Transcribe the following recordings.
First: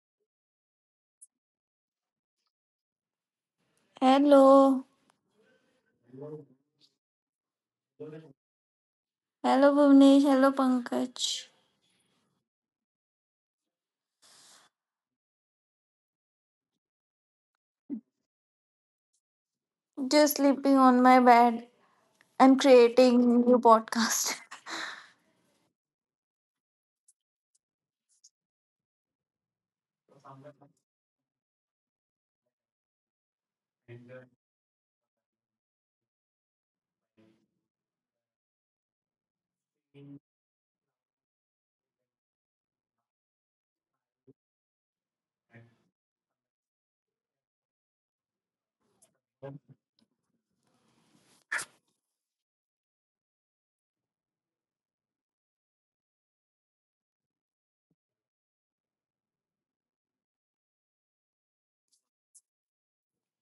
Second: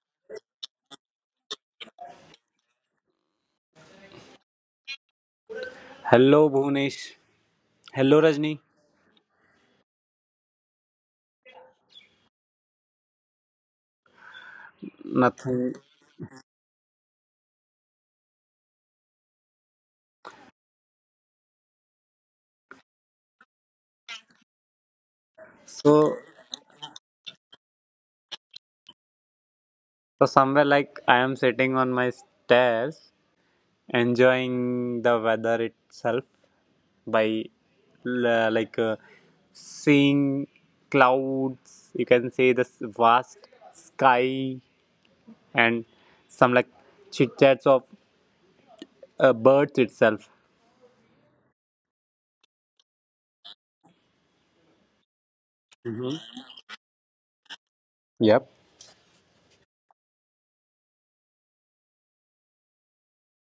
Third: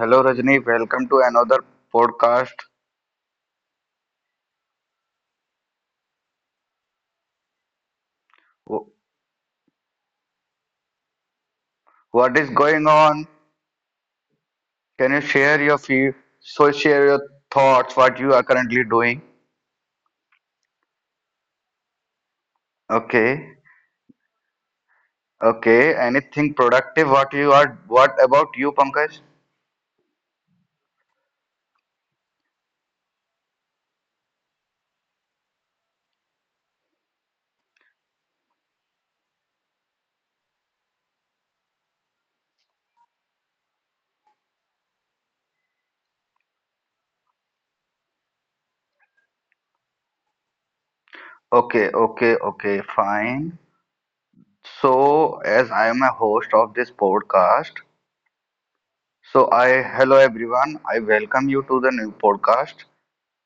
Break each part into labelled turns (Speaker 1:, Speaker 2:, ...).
Speaker 1: hello Rajni, welcome to another podcast.
Speaker 2: Hello.
Speaker 3: Hello, Bhunesh. Hello, Rajni.
Speaker 1: Wh-
Speaker 2: Hello, Bhuvnesh. Hello, Pankaj.
Speaker 1: What is going on? Can you share your feed? So share your thoughts, what you are currently doing.
Speaker 2: Just sleeping on my bed. I'm creating
Speaker 1: Okay,
Speaker 2: new podcast.
Speaker 1: okay.
Speaker 3: So,
Speaker 1: Anything productive? What you are? What about you, Pankaj?
Speaker 3: so, somewhere like I am sitting on my stairs, enjoying the weather itself by like seeing clouds. You can see this vast sky and some like chit chats of birds itself.
Speaker 1: Okay, okay, okay. Fine. So as I am a
Speaker 3: hmm
Speaker 1: host of this podcast,
Speaker 3: Yep.
Speaker 1: so I hello everyone. I welcome you to the new podcast.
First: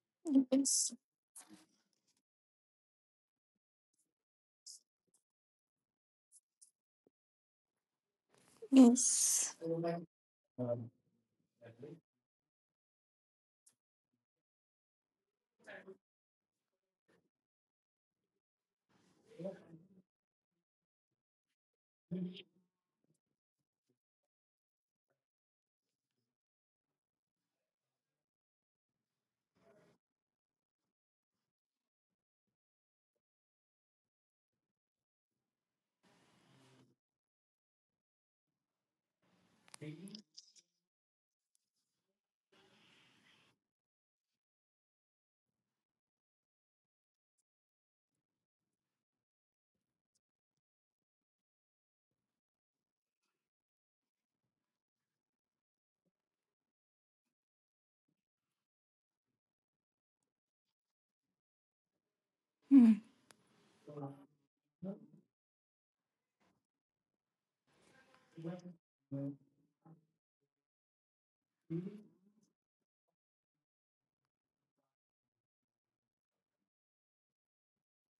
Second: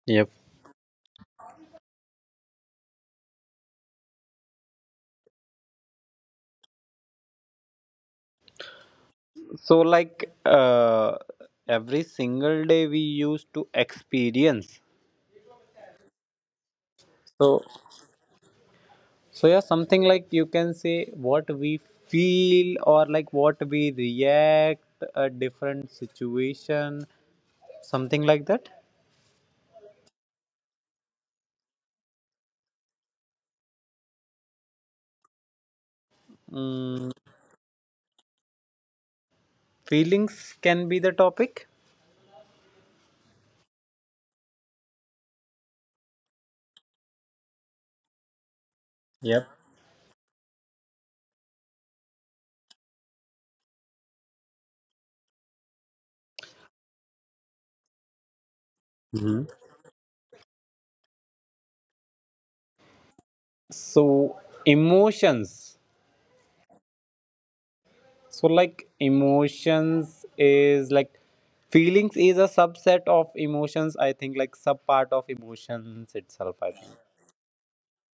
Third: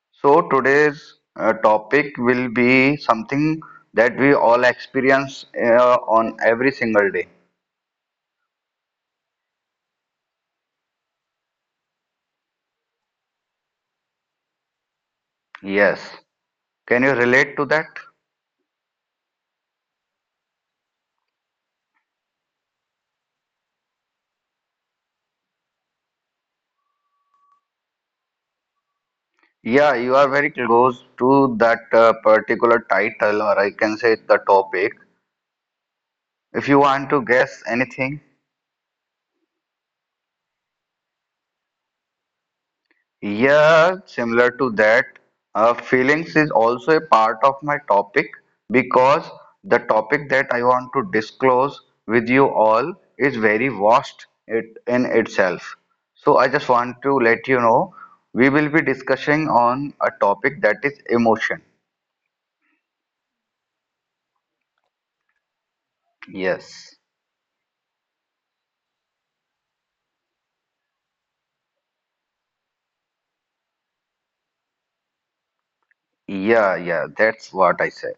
Speaker 3: Yep.
Speaker 1: So
Speaker 2: Yes.
Speaker 1: today's topic will be something that we all experience on every single day.
Speaker 2: Yes.
Speaker 3: So like every single day we used to experience.
Speaker 1: Yes. Can you relate
Speaker 3: So
Speaker 1: to that?
Speaker 3: So yeah, something like you can say what we feel or like what we react a different situation, something like that.
Speaker 1: Yeah, you are very close to that particular title, or I can say the topic. If you
Speaker 3: Mm,
Speaker 1: want to guess anything,
Speaker 3: feelings can be the topic.
Speaker 1: yeah, similar to that, feelings is also a part of my topic because
Speaker 3: Yep.
Speaker 1: the topic that I want to disclose with you all is very vast it in itself. So I just want to let you know we will be
Speaker 3: hmm
Speaker 1: discussing on a topic that is emotion.
Speaker 2: Hmm.
Speaker 3: So emotions.
Speaker 1: Yes.
Speaker 3: So like emotions is like feelings is a subset of emotions. I think like sub part of emotions itself. I
Speaker 1: Yeah,
Speaker 3: think.
Speaker 1: yeah, that's what I say.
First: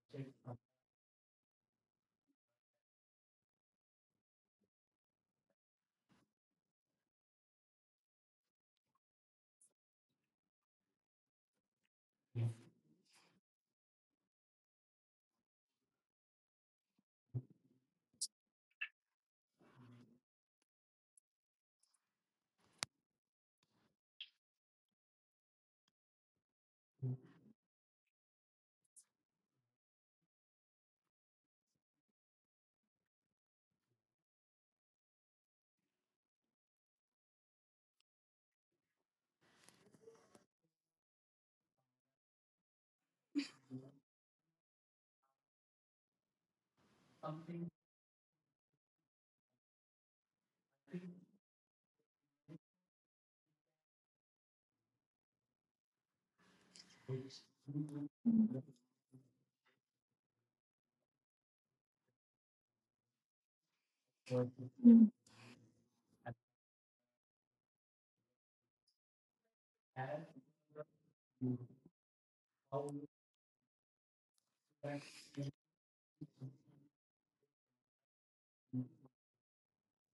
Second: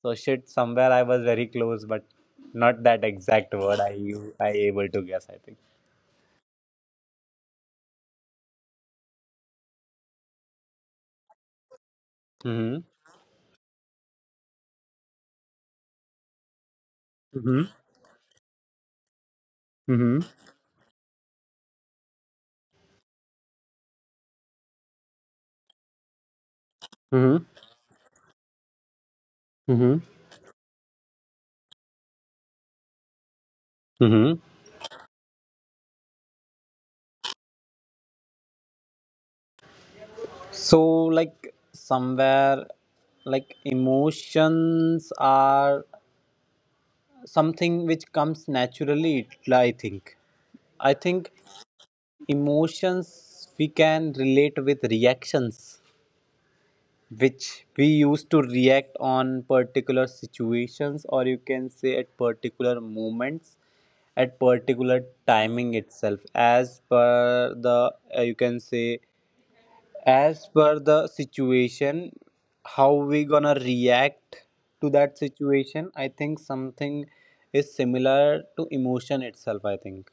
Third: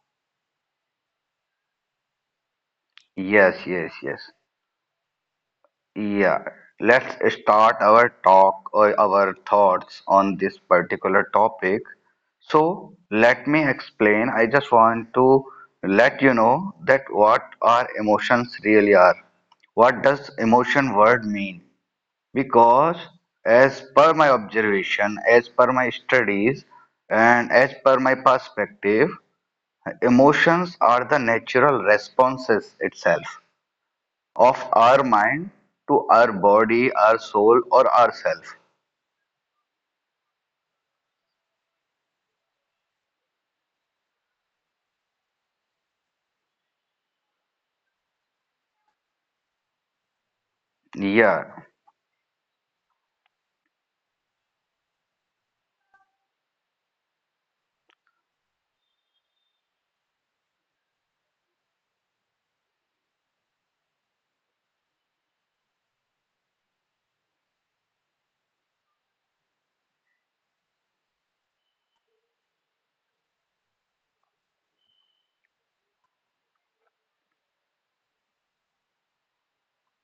Speaker 3: So shit, somewhere I was very close, but not that exact
Speaker 1: Yes,
Speaker 3: word I
Speaker 1: yes, yes.
Speaker 3: you I able to guess, I think.
Speaker 1: Yeah, let's start our talk or our thoughts on this particular topic.
Speaker 3: Mm-hmm.
Speaker 1: So, let me explain. I just want to let you know that what
Speaker 3: Mm-hmm.
Speaker 1: our emotions really are. What
Speaker 3: Mm-hmm.
Speaker 1: does emotion word mean? Because as per my observation, as per my studies, and
Speaker 3: Mm-hmm.
Speaker 1: as per my perspective,
Speaker 3: Mm-hmm.
Speaker 1: emotions are the natural responses itself
Speaker 3: Mm-hmm.
Speaker 1: of our mind to our body, our soul, or ourself.
Speaker 3: So like somewhere like emotions are something which comes naturally, I think. I think
Speaker 1: Yeah,
Speaker 3: emotions we can relate with reactions, which we used to react on particular situations, or you can say at particular moments, at particular timing itself, as per the you can say as per the situation how we gonna react to that situation. I think something is similar to emotion itself. I think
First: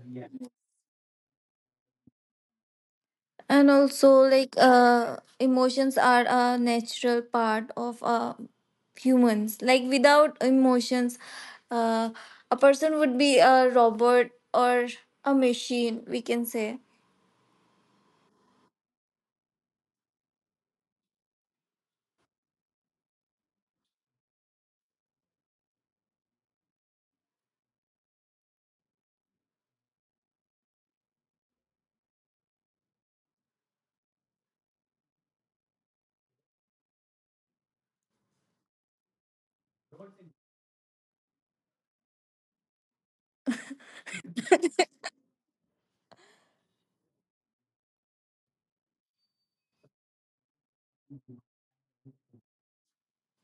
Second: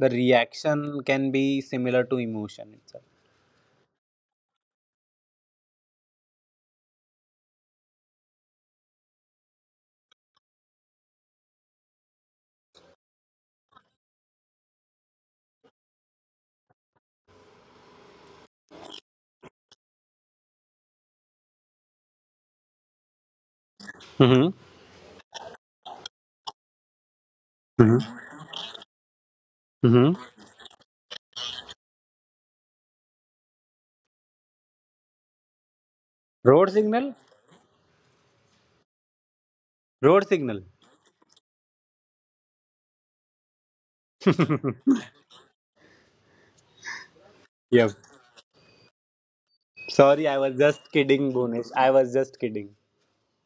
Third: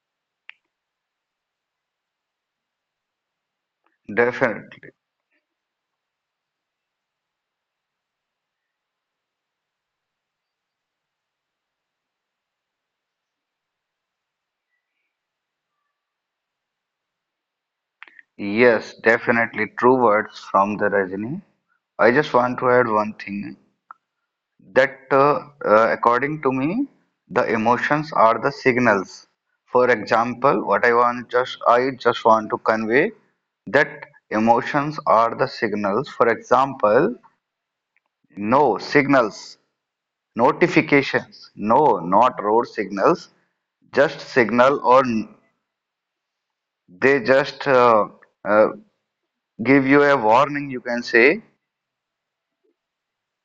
Speaker 3: the reaction can be similar to emotion itself.
Speaker 2: And also,
Speaker 1: definitely.
Speaker 2: emotions are a natural part of humans. Like, without emotions, uh, a person would be a robot or a machine, we can say.
Speaker 1: Yes, definitely. True words from the Rajini. I just want to add one thing
Speaker 3: Mm-hmm.
Speaker 1: that, according to me, the emotions
Speaker 3: Mhm.
Speaker 1: are the signals. For
Speaker 3: Mm-hmm.
Speaker 1: example, what I want just I just want to convey that emotions are the signals. For
Speaker 3: Road signal.
Speaker 1: example, no signals.
Speaker 3: Road signal.
Speaker 1: Notifications. No, not road signals. Just signal or they just
Speaker 3: Yep.
Speaker 1: uh, give you a
Speaker 3: Sorry, I was
Speaker 1: warning. You
Speaker 3: just
Speaker 1: can
Speaker 3: kidding,
Speaker 1: say,
Speaker 3: Bhunesh. I was just kidding.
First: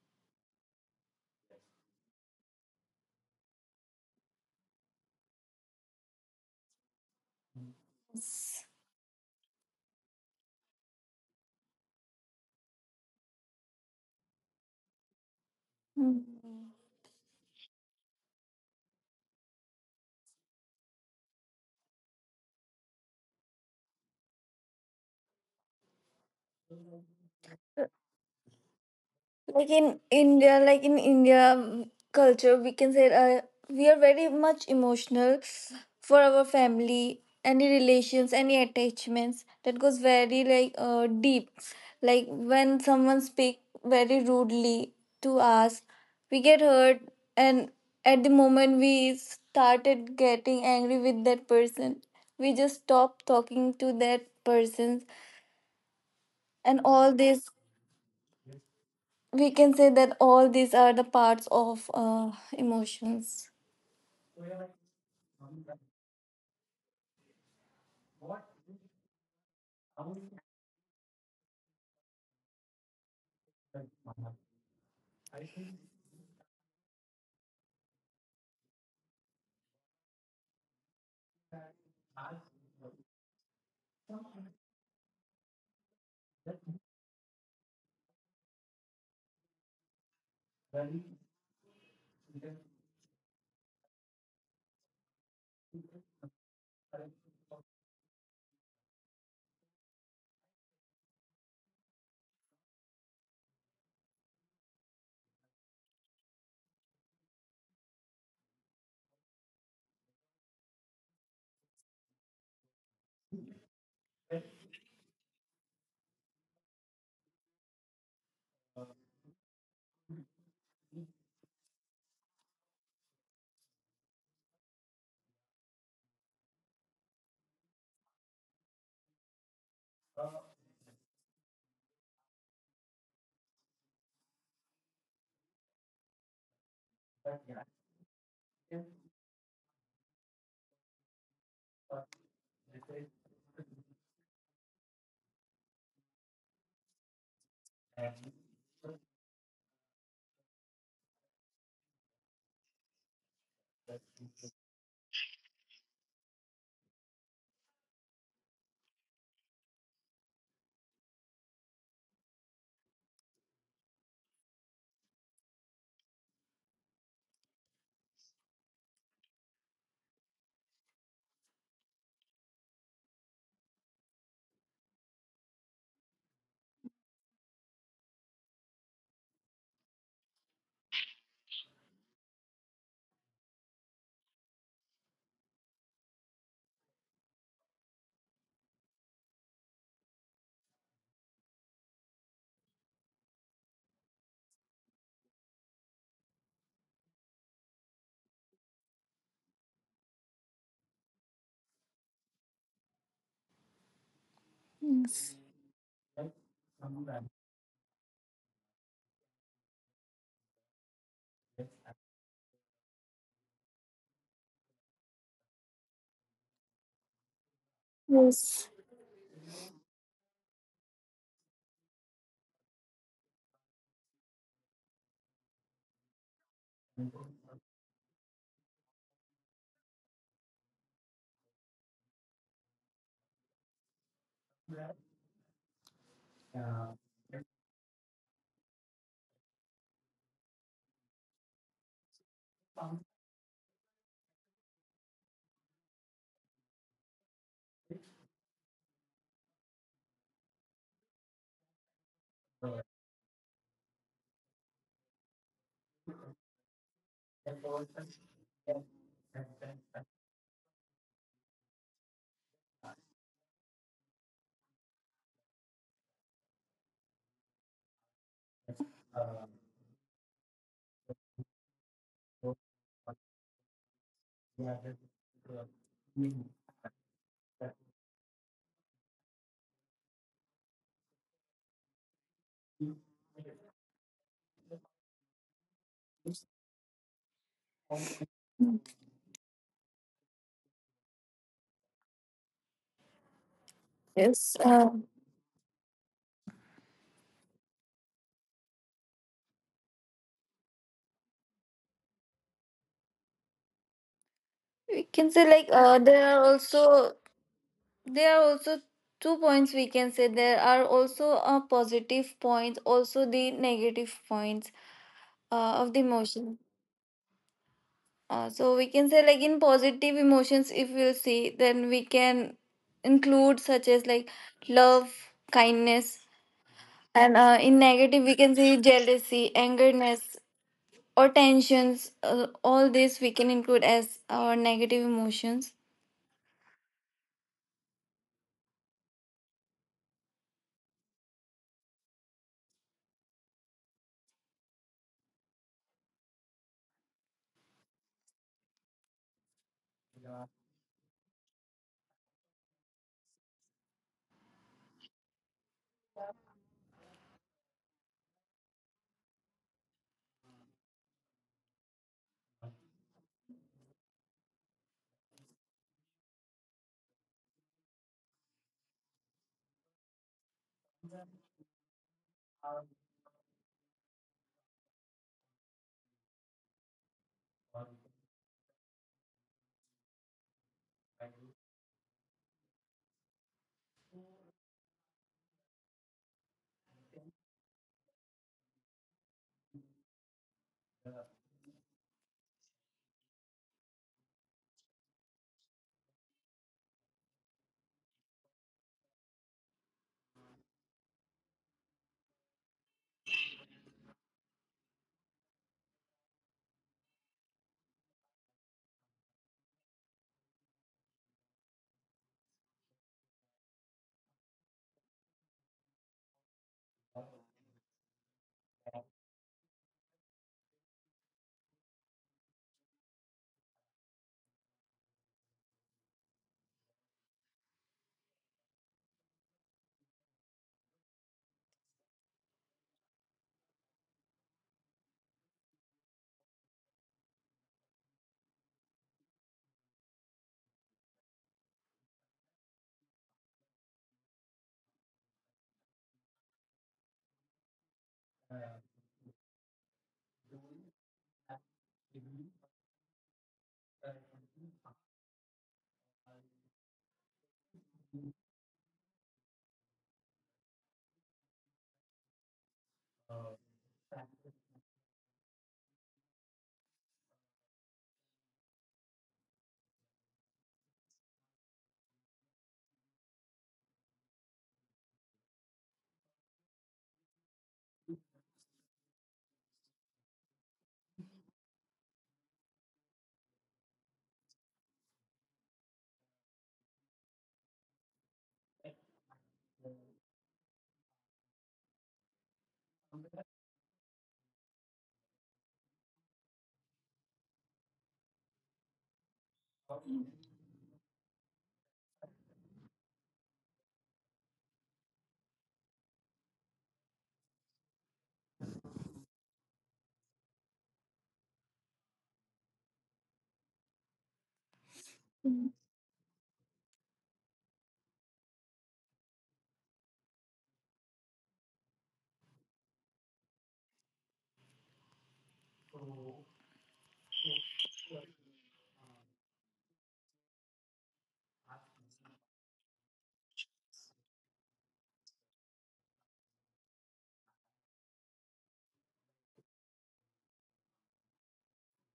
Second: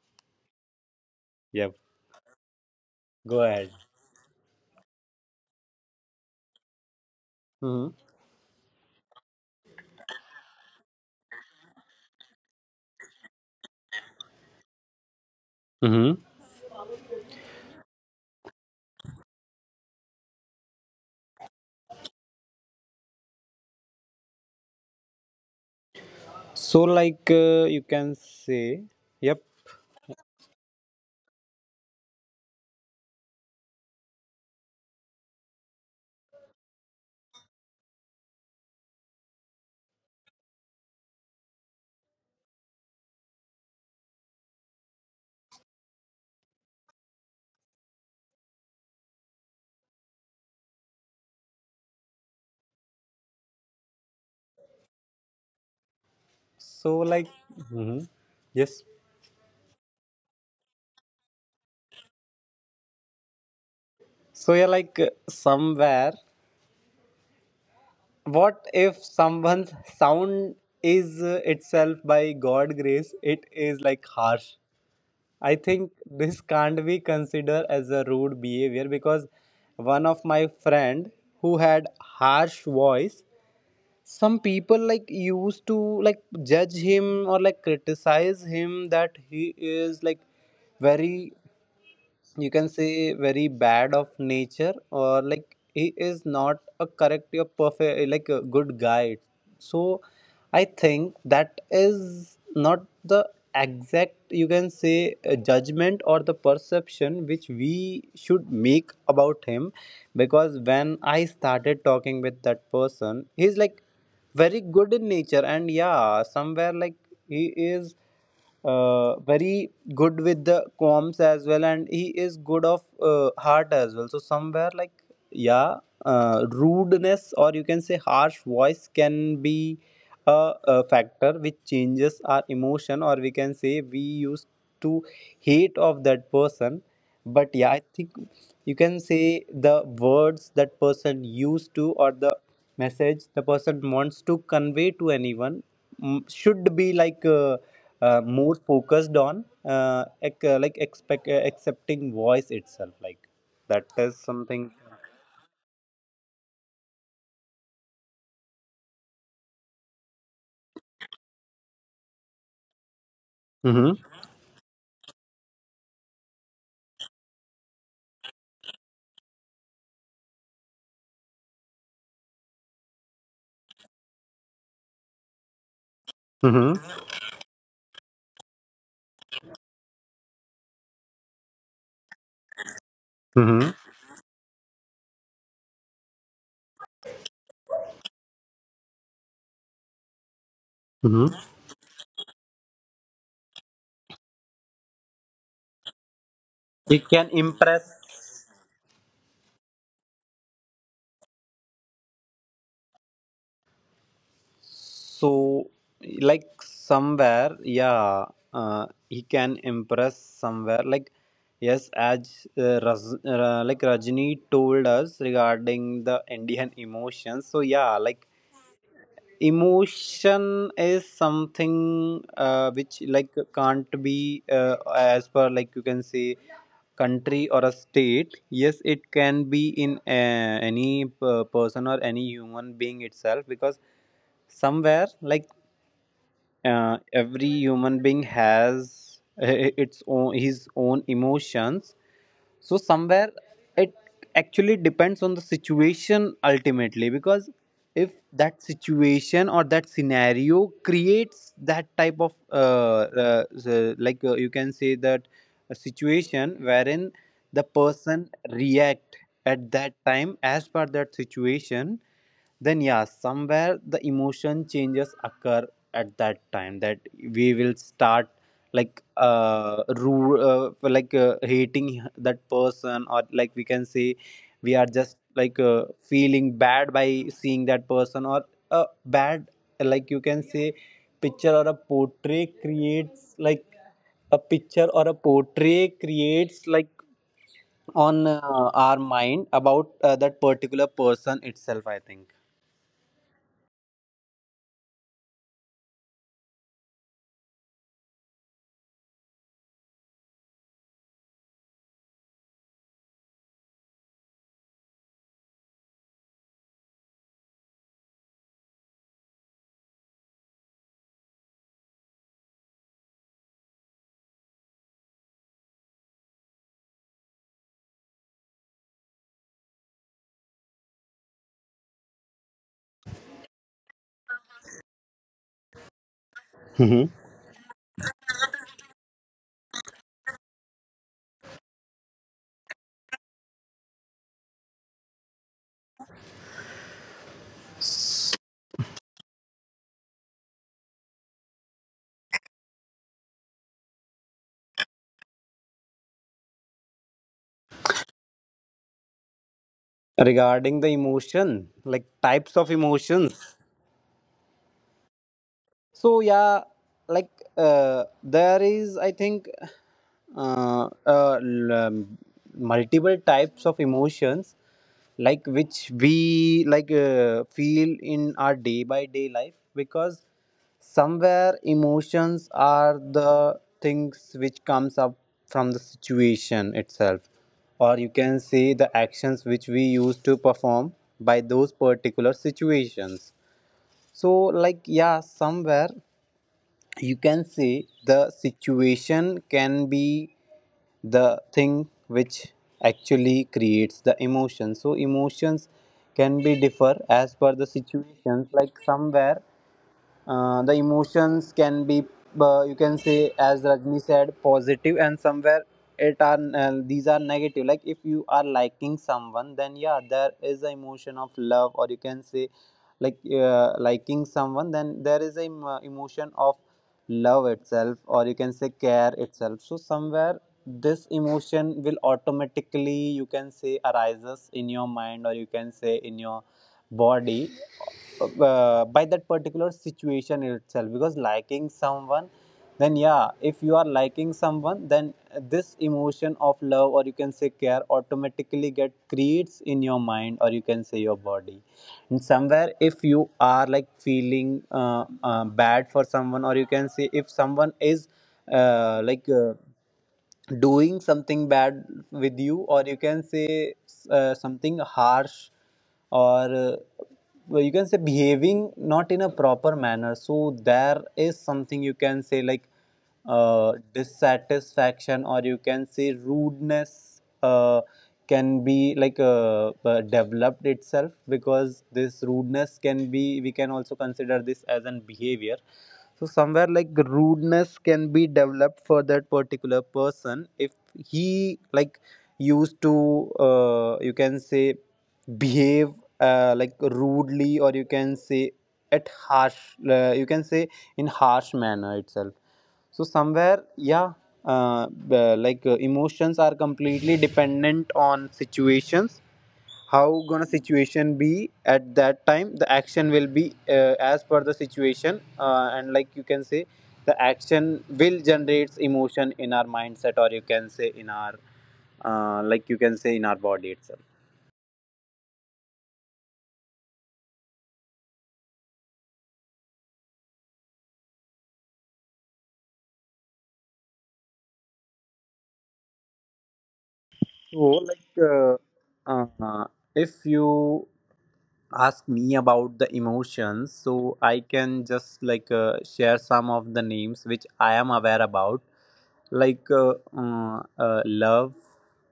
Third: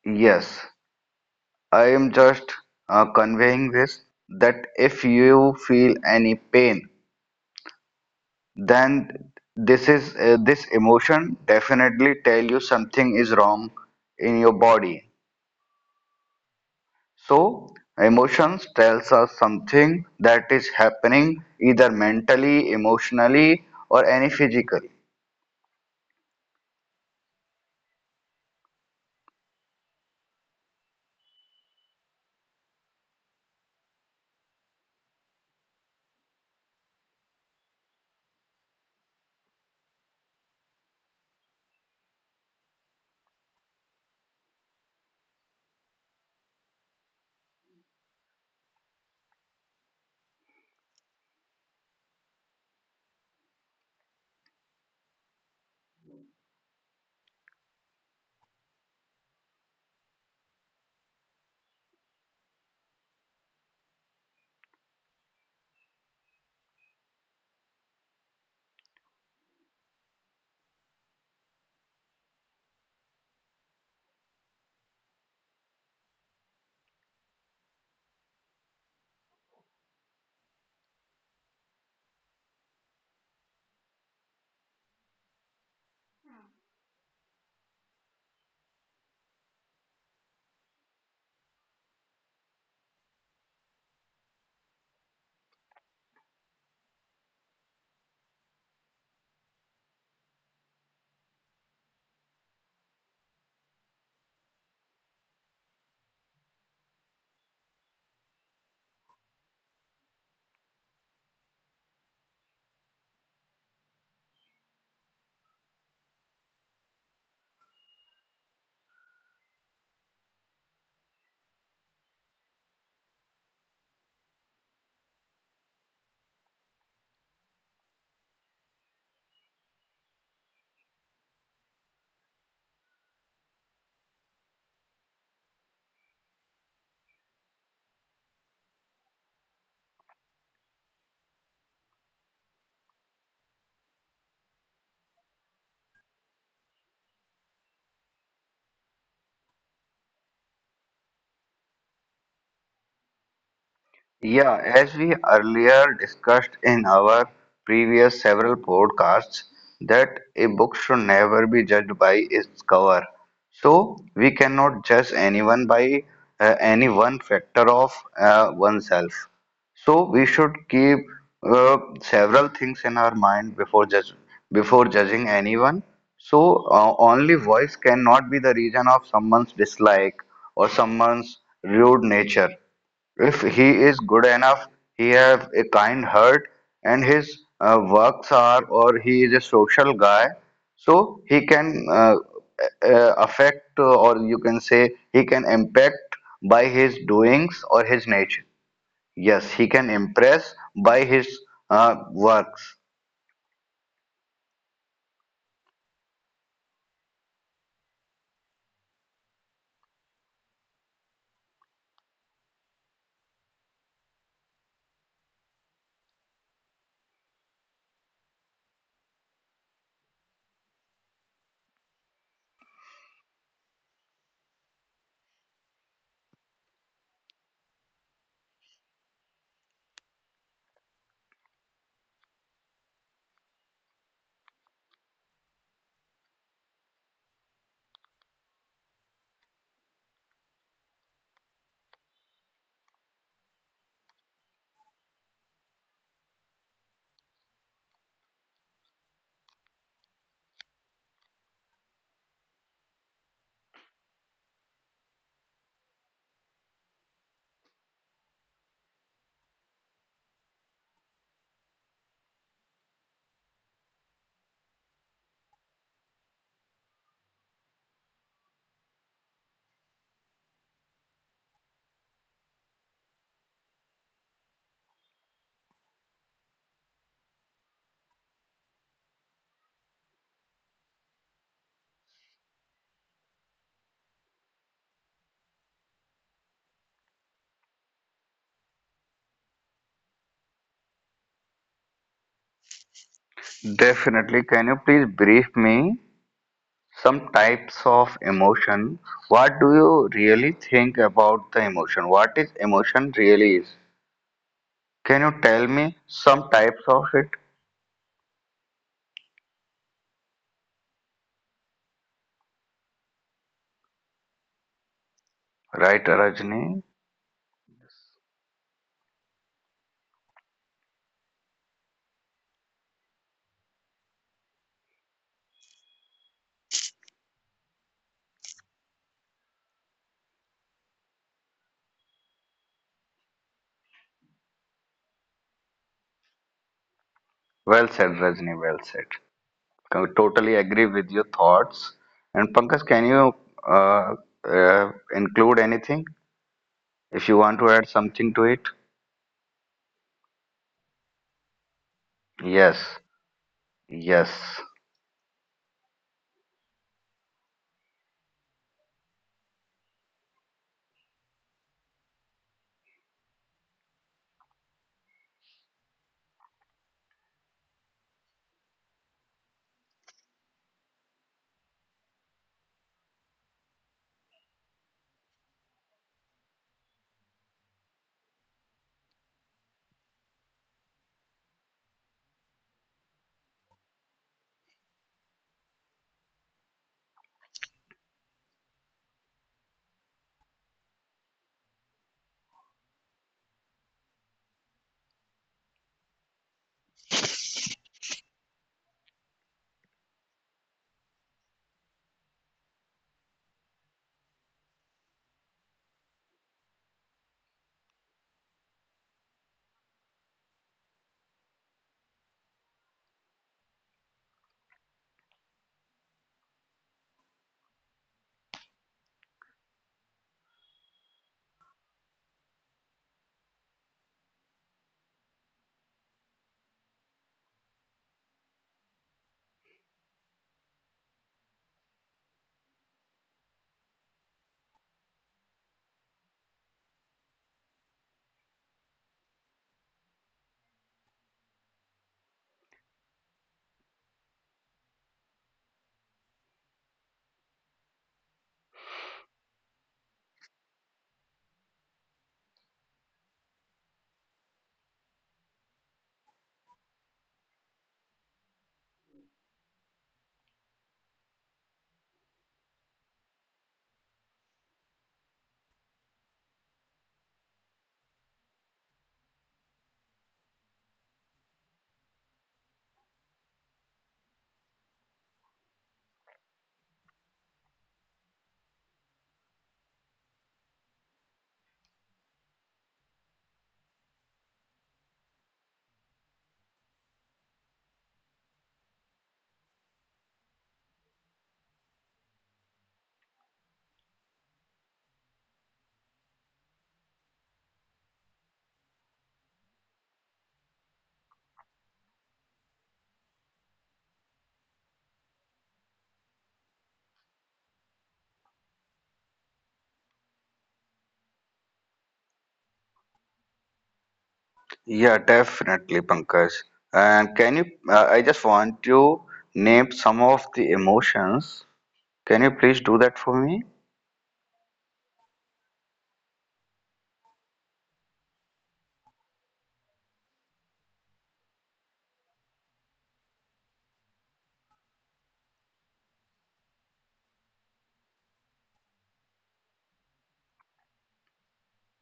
Speaker 1: yes,
Speaker 3: Yep.
Speaker 1: I am just
Speaker 3: Go
Speaker 1: conveying
Speaker 3: ahead.
Speaker 1: this that if you feel any pain,
Speaker 3: hmm
Speaker 2: Yes.
Speaker 1: then this is this emotion definitely tell you something is wrong in your body.
Speaker 2: Hmm.
Speaker 3: Mm-hmm.
Speaker 1: So emotions tells us something that is happening either mentally, emotionally, or any physically.
Speaker 3: So, like, you can say, yep.
Speaker 2: Like in India, culture, we can say, we are very much emotional for our family, any relations, any attachments that goes very deep. Like, when someone speak very rudely to us, we get hurt, and at the moment we started getting angry with that person, we just stop talking to that person, and
Speaker 3: So,
Speaker 2: all
Speaker 3: like,
Speaker 2: this,
Speaker 3: hmm yes.
Speaker 2: we can say that all these are the parts of emotions.
Speaker 3: So, yeah, like, somewhere, what if someone's sound is itself, by God grace, it is like harsh? I think this can't be considered as a rude behavior, because one of my friend who had harsh voice, some people like used to like judge him or like criticize him that he is like very, you can say very bad of nature, or like he is not a correct or perfect like a good guy. So I think that is not the exact, you can say judgment or the perception which we should make about him, because when I started talking with that person, he's like very good in nature, and yeah, somewhere like he is very good with the comms as well, and he is good of heart as well. So somewhere like, yeah, rudeness, or you can say harsh voice, can be a factor which changes our emotion, or we can say we used to hate of that person. But yeah, I think you can say the words that person used to, or the message the person wants to convey to anyone, mm, should be like more focused on like expect accepting voice itself, like that is
Speaker 1: Yeah,
Speaker 3: something.
Speaker 1: as we earlier discussed in our previous several podcasts, that a book should never be judged by its cover. So
Speaker 3: Mhm.
Speaker 1: we cannot judge anyone by any one factor of oneself. So we should keep several things in our mind before judging anyone. So
Speaker 3: Mhm.
Speaker 1: only voice cannot be the reason of someone's dislike or someone's rude nature. If he
Speaker 3: Mhm.
Speaker 1: is good enough, he have a kind heart, and his works are, or he is a social guy, so
Speaker 3: Mhm.
Speaker 1: he can affect, or you can say he can impact by his
Speaker 3: It can
Speaker 1: doings or
Speaker 3: impress.
Speaker 1: his nature. Yes, he can impress by his works.
Speaker 3: So,
Speaker 2: Yes,
Speaker 3: like somewhere, yeah, he can impress somewhere. Like, yes, as like Rajni told us regarding the Indian emotions. So yeah, like
Speaker 2: yes,
Speaker 3: emotion is something which like can't be as per like you can say country or a state. Yes, it can be in any person or any human being itself, because somewhere like every human being has its own, his own emotions. So somewhere it actually depends on the situation ultimately, because if that situation or that scenario creates that type of like you can say that a situation wherein the person react at that time as per that situation, then yeah, somewhere the emotion changes occur at that time, that we will start like like hating that person, or like we can say we are just like feeling bad by seeing that person. Or a bad, like you can say, picture or a portrait creates like a picture or a portrait creates like on our mind about that particular person itself, I think.
Speaker 2: yes.
Speaker 1: Definitely. Can you please brief me some types of emotion? What do you really think about the emotion? What is emotion really is?
Speaker 2: We can
Speaker 1: Can
Speaker 2: say,
Speaker 1: you
Speaker 2: like,
Speaker 1: tell me
Speaker 2: there are
Speaker 1: some types
Speaker 2: also,
Speaker 1: of it?
Speaker 2: there are also two points, we can say. There are also positive points, also the negative points of the
Speaker 1: Right,
Speaker 2: emotion.
Speaker 1: Rajni.
Speaker 2: So we can say, like, in positive emotions, if we'll see, then we can include such as like love, kindness, and in negative we can say jealousy, angerness, or tensions. All this we can include as our negative emotions.
Speaker 1: Well
Speaker 3: hmm
Speaker 1: said, Rajni. Well said. I totally agree with your thoughts. And Pankaj, can you uh, include anything if you want to add something to it?
Speaker 3: Regarding the emotion, like types of
Speaker 1: Yes.
Speaker 3: emotions,
Speaker 1: Yes.
Speaker 3: so yeah, like there is, I think, uh, uh, l- um, multiple types of emotions, like which we like feel in our day by day life, because somewhere emotions are the things which comes up from the situation itself, or you can say the actions which we used to perform by those particular situations. So like yeah, somewhere you can say the situation can be the thing which actually creates the emotion. So emotions can be differ as per the situations, like somewhere the emotions can be you can say, as Rajni said, positive, and somewhere it are these are negative. Like if you are liking someone, then yeah, there is the emotion of love, or you can say like liking someone, then there is a em- emotion of love itself, or you can say care itself. So somewhere this emotion will automatically, you can say, arises in your mind, or you can say in your body, by that particular situation itself, because liking someone, then yeah, if you are liking someone, then this emotion of love, or you can say care, automatically get creates in your mind, or you can say your body. And somewhere if you are like feeling bad for someone, or you can say if someone is uh, like uh, doing something bad with you, or you can say something harsh, or well, you can say behaving not in a proper manner, so there is something you can say like dissatisfaction, or you can say rudeness, can be like developed itself, because this rudeness can be, we can also consider this as an behavior. So somewhere like rudeness can be developed for that particular person if he like used to you can say behave like rudely, or you can say at harsh, you can say in harsh manner itself. So somewhere yeah, uh, like emotions are completely dependent on situations. How gonna situation be at that time, the action will be as per the situation, and like you can say the action will generates emotion in our mindset, or you can say in our like you can say in our body itself.
Speaker 1: Yeah,
Speaker 2: Mm.
Speaker 1: definitely, Pankaj. And can you? I just want to name some of the emotions. Can you please do that for me?
Speaker 3: So like uh, if you ask me about the emotions, so I can just like share some of the names which I am aware about, like love.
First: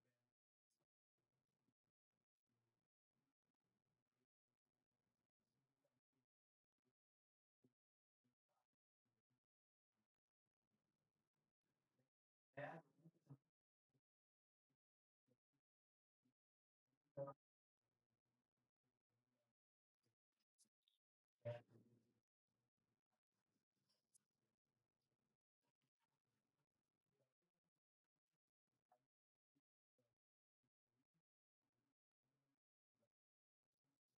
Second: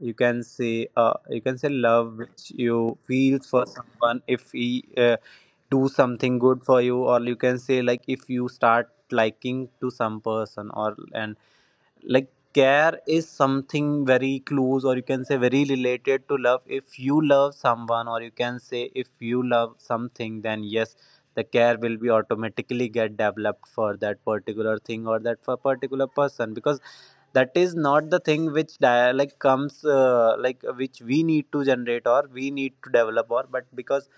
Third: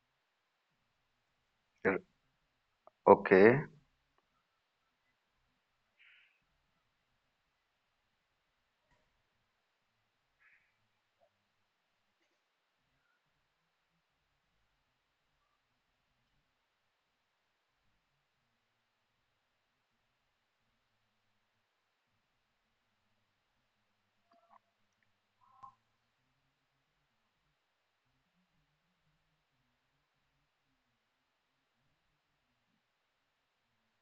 Speaker 3: You can say you can say love, which you feel for
Speaker 1: Okay.
Speaker 3: someone if he do something good for you, or you can say like if you start liking to some person. Or and like care is something very close, or you can say very related to love. If you love someone, or you can say if you love something, then yes, the care will be automatically get developed for that particular thing, or that for particular person, because that is not the thing which like comes like which we need to generate, or we need to develop, or but because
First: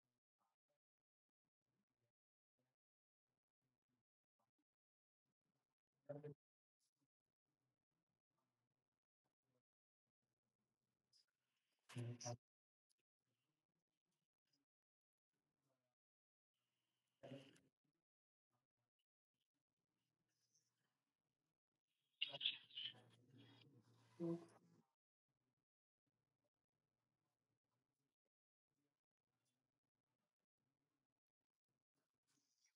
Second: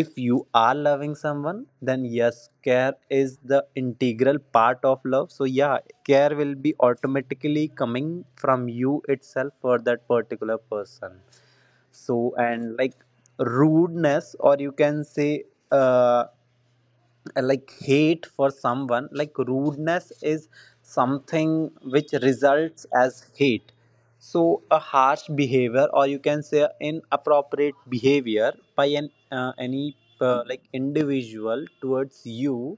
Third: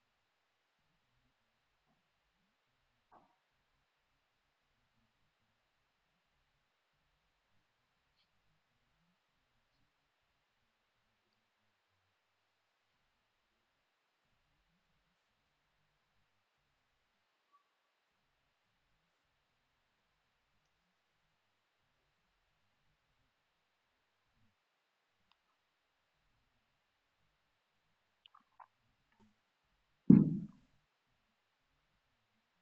Speaker 3: if you are loving someone, then yes, care is the integral part of love. So yeah, care will be automatically coming from you itself for that particular person. So and like rudeness, or you can say uh, like hate for someone. Like rudeness is something which results as hate. So a harsh behavior, or you can say inappropriate behavior by an any like individual towards you,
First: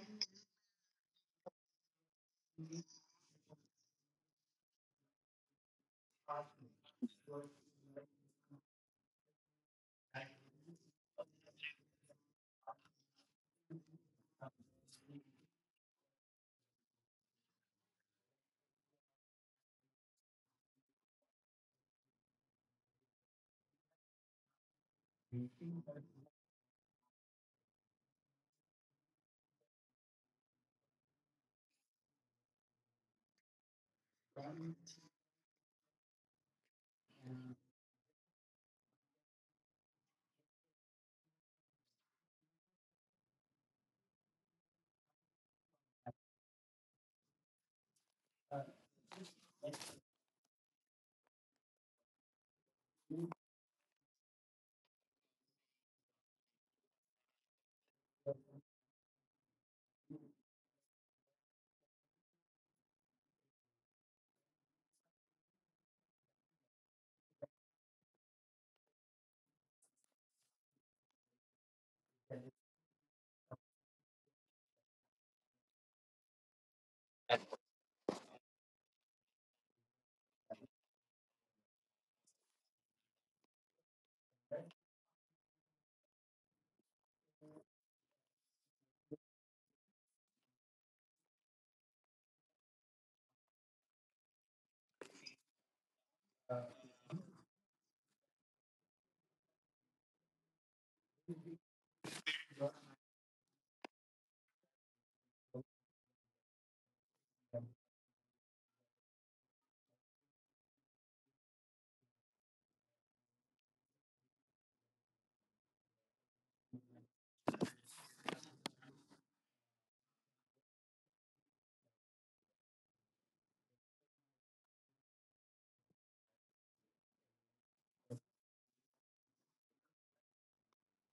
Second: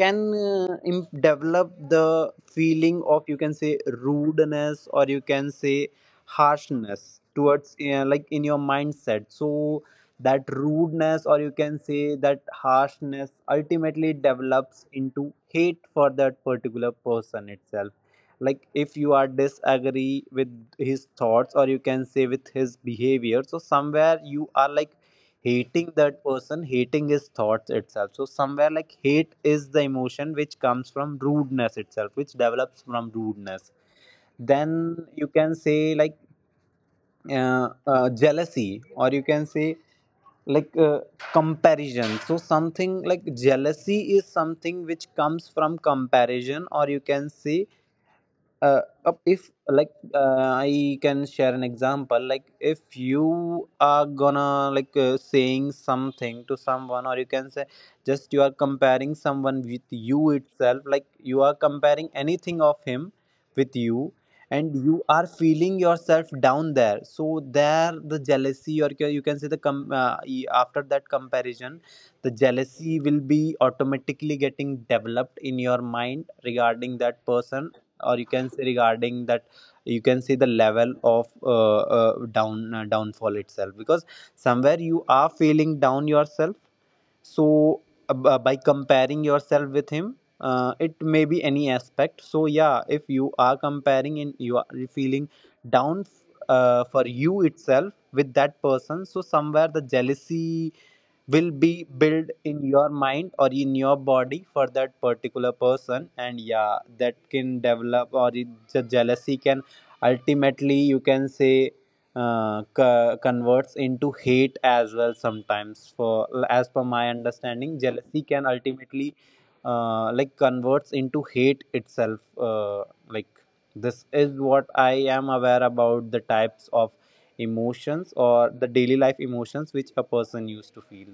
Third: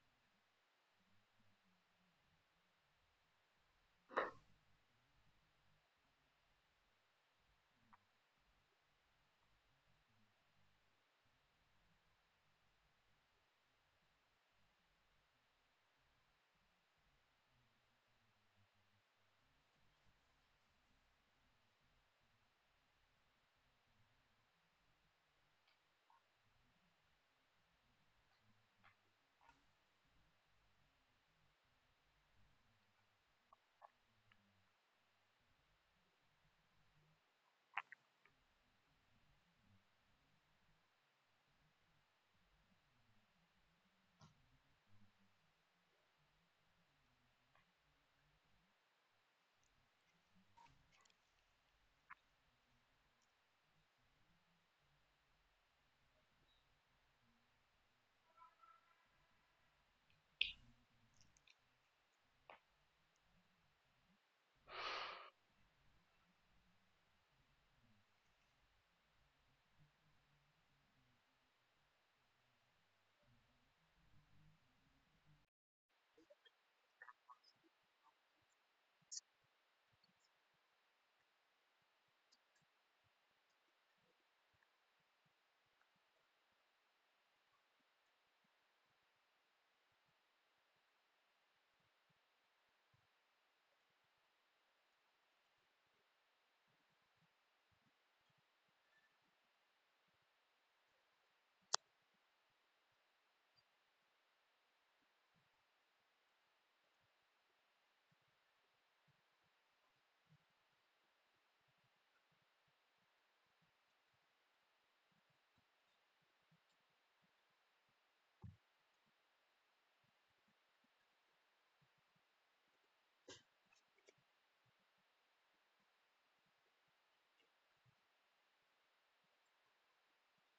Speaker 3: can develop the feeling of, you can say, rudeness, or you can say harshness towards like in your mindset. So that rudeness, or you can say that harshness, ultimately develops into hate for that particular person itself. Like if you are disagree with his thoughts, or you can say with his behavior, so somewhere you are like hating that person, hating his thoughts itself. So somewhere like hate is the emotion which comes from rudeness itself, which develops from rudeness. Then you can say like jealousy, or you can say like comparison. So something like jealousy is something which comes from comparison, or you can say uh, if like I can share an example. Like if you are gonna like saying something to someone, or you can say just you are comparing someone with you itself, like you are comparing anything of him with you, and you are feeling yourself down there, so there the jealousy, or you can say the after that comparison, the jealousy will be automatically getting developed in your mind regarding that person, or you can say regarding that you can see the level of downfall itself, because somewhere you are feeling down yourself. So uh, by comparing yourself with him, it may be any aspect. So yeah, if you are comparing and you are feeling down for you itself with that person, so somewhere the jealousy will be built in your mind, or in your body, for that particular person. And yeah, that can develop or the jealousy can ultimately, you can say, converts into hate as well sometimes. For as per my understanding, jealousy can ultimately converts into hate itself. Like this is what I am aware about the types of emotions or the daily life emotions which a person used to feel.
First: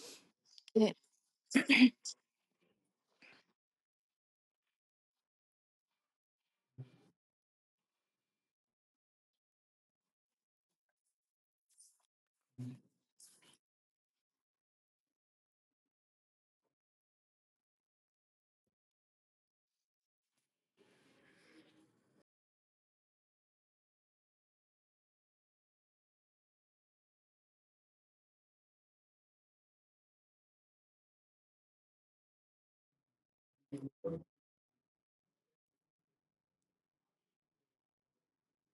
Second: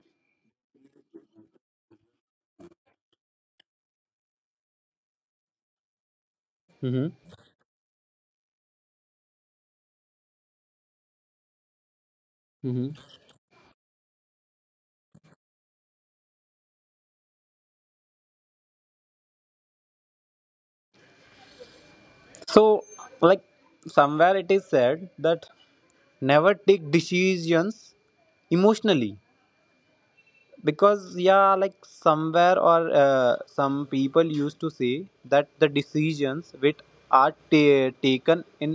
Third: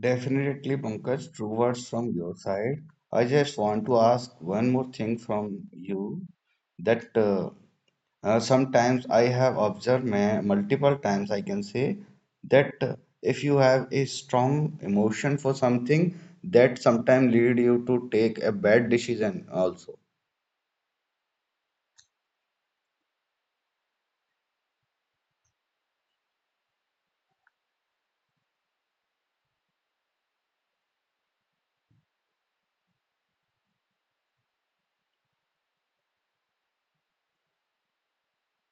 Speaker 1: Definitely,
Speaker 2: Yeah.
Speaker 1: Pankaj, true words from your side. I just want to ask one more thing from you that
Speaker 3: Hmm.
Speaker 1: sometimes I have observed multiple times, I can say that
Speaker 3: Hmm.
Speaker 1: if you have a strong emotion for something, that sometimes lead you to take a bad decision also.
Speaker 3: So, like, somewhere it is said that never take decisions emotionally, because, yeah, like somewhere, or some people used to say that the decisions which are ta taken in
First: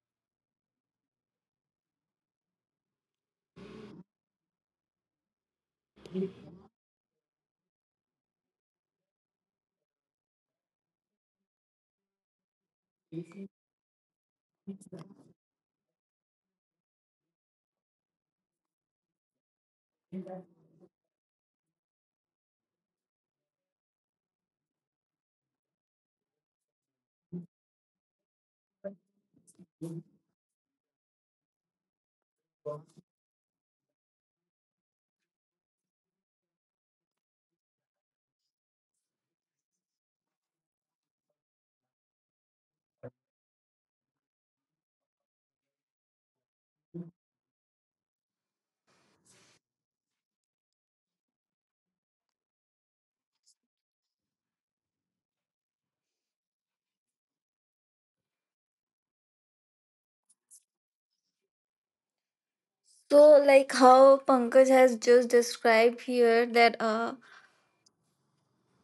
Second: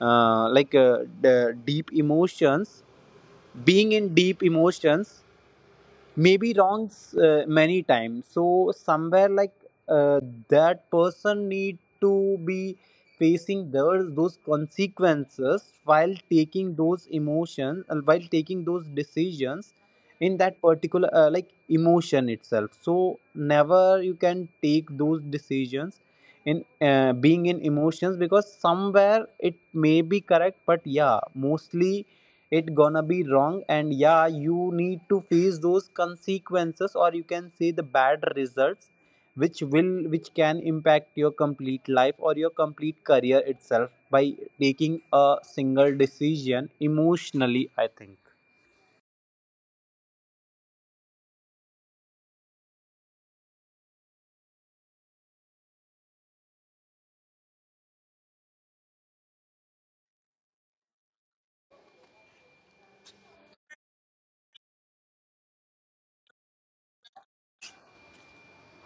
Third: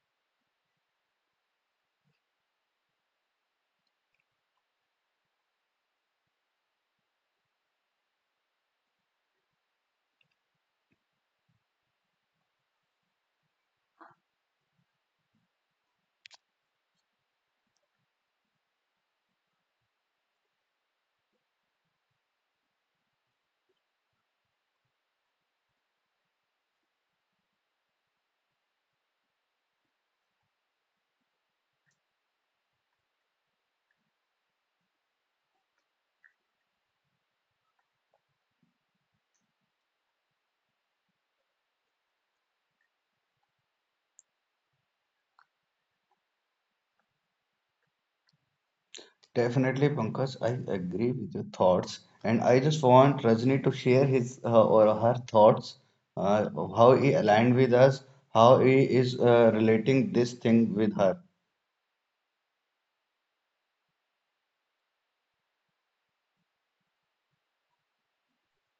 Speaker 3: the deep emotions, being in deep emotions, maybe wrong many times. So somewhere, like, uh, that person need to be facing those consequences while taking those emotions, while taking those decisions in that particular emotion itself. So never you can take those decisions in being in emotions, because somewhere it may be correct, but yeah, mostly it gonna be wrong, and yeah, you need to face those consequences, or you can say the bad results which can impact your complete life or your complete career itself by taking a single decision emotionally, I think.
Speaker 1: Definitely, Pankaj, I agree with your thoughts, and I just want Rajni to share his or her thoughts, of how he aligned with us, how he is relating this thing with her.
Speaker 2: So, like, how Pankaj has just described here that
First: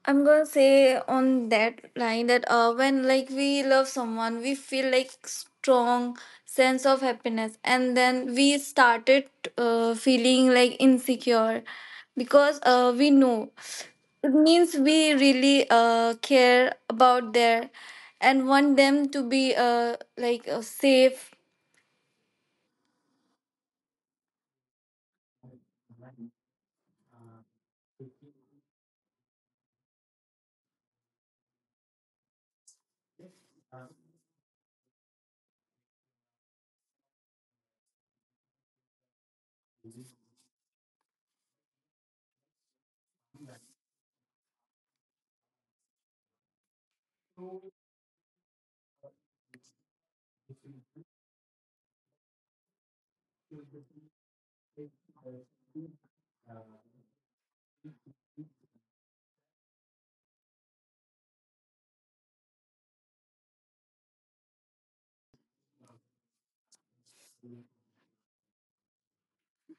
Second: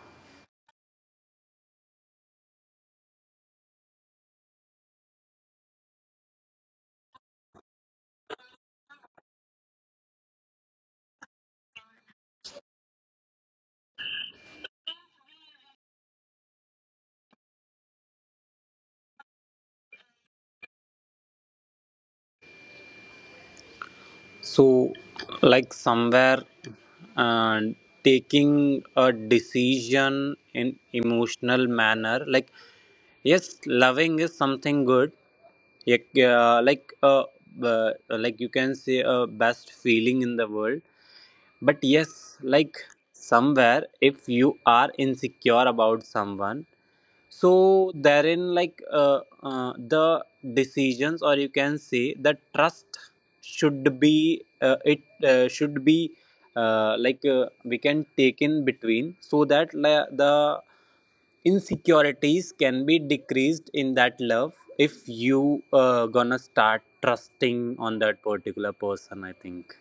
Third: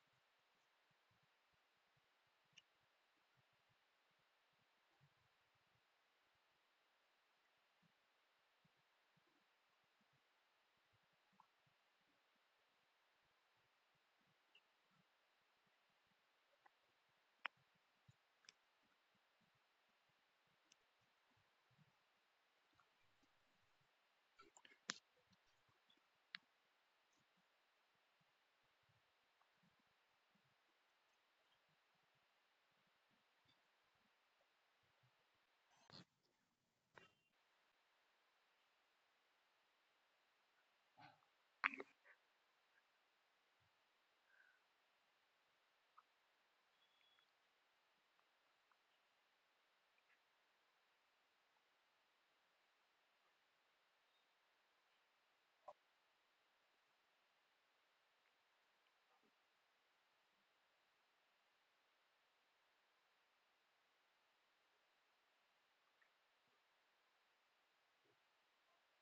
Speaker 2: I'm gonna say on that line that when, like, we love someone, we feel like strong sense of happiness, and then we started feeling like insecure, because we know it means we really care about their and want them to be safe.
Speaker 3: So, like, somewhere, uh, taking a decision in emotional manner, like, yes, loving is something good. Like, you can say a best feeling in the world. But yes, like, somewhere, if you are insecure about someone, so therein, like, the decisions or you can say the trust should be, it should be, we can take in between, so that the insecurities can be decreased in that love if you gonna start trusting on that particular person, I think.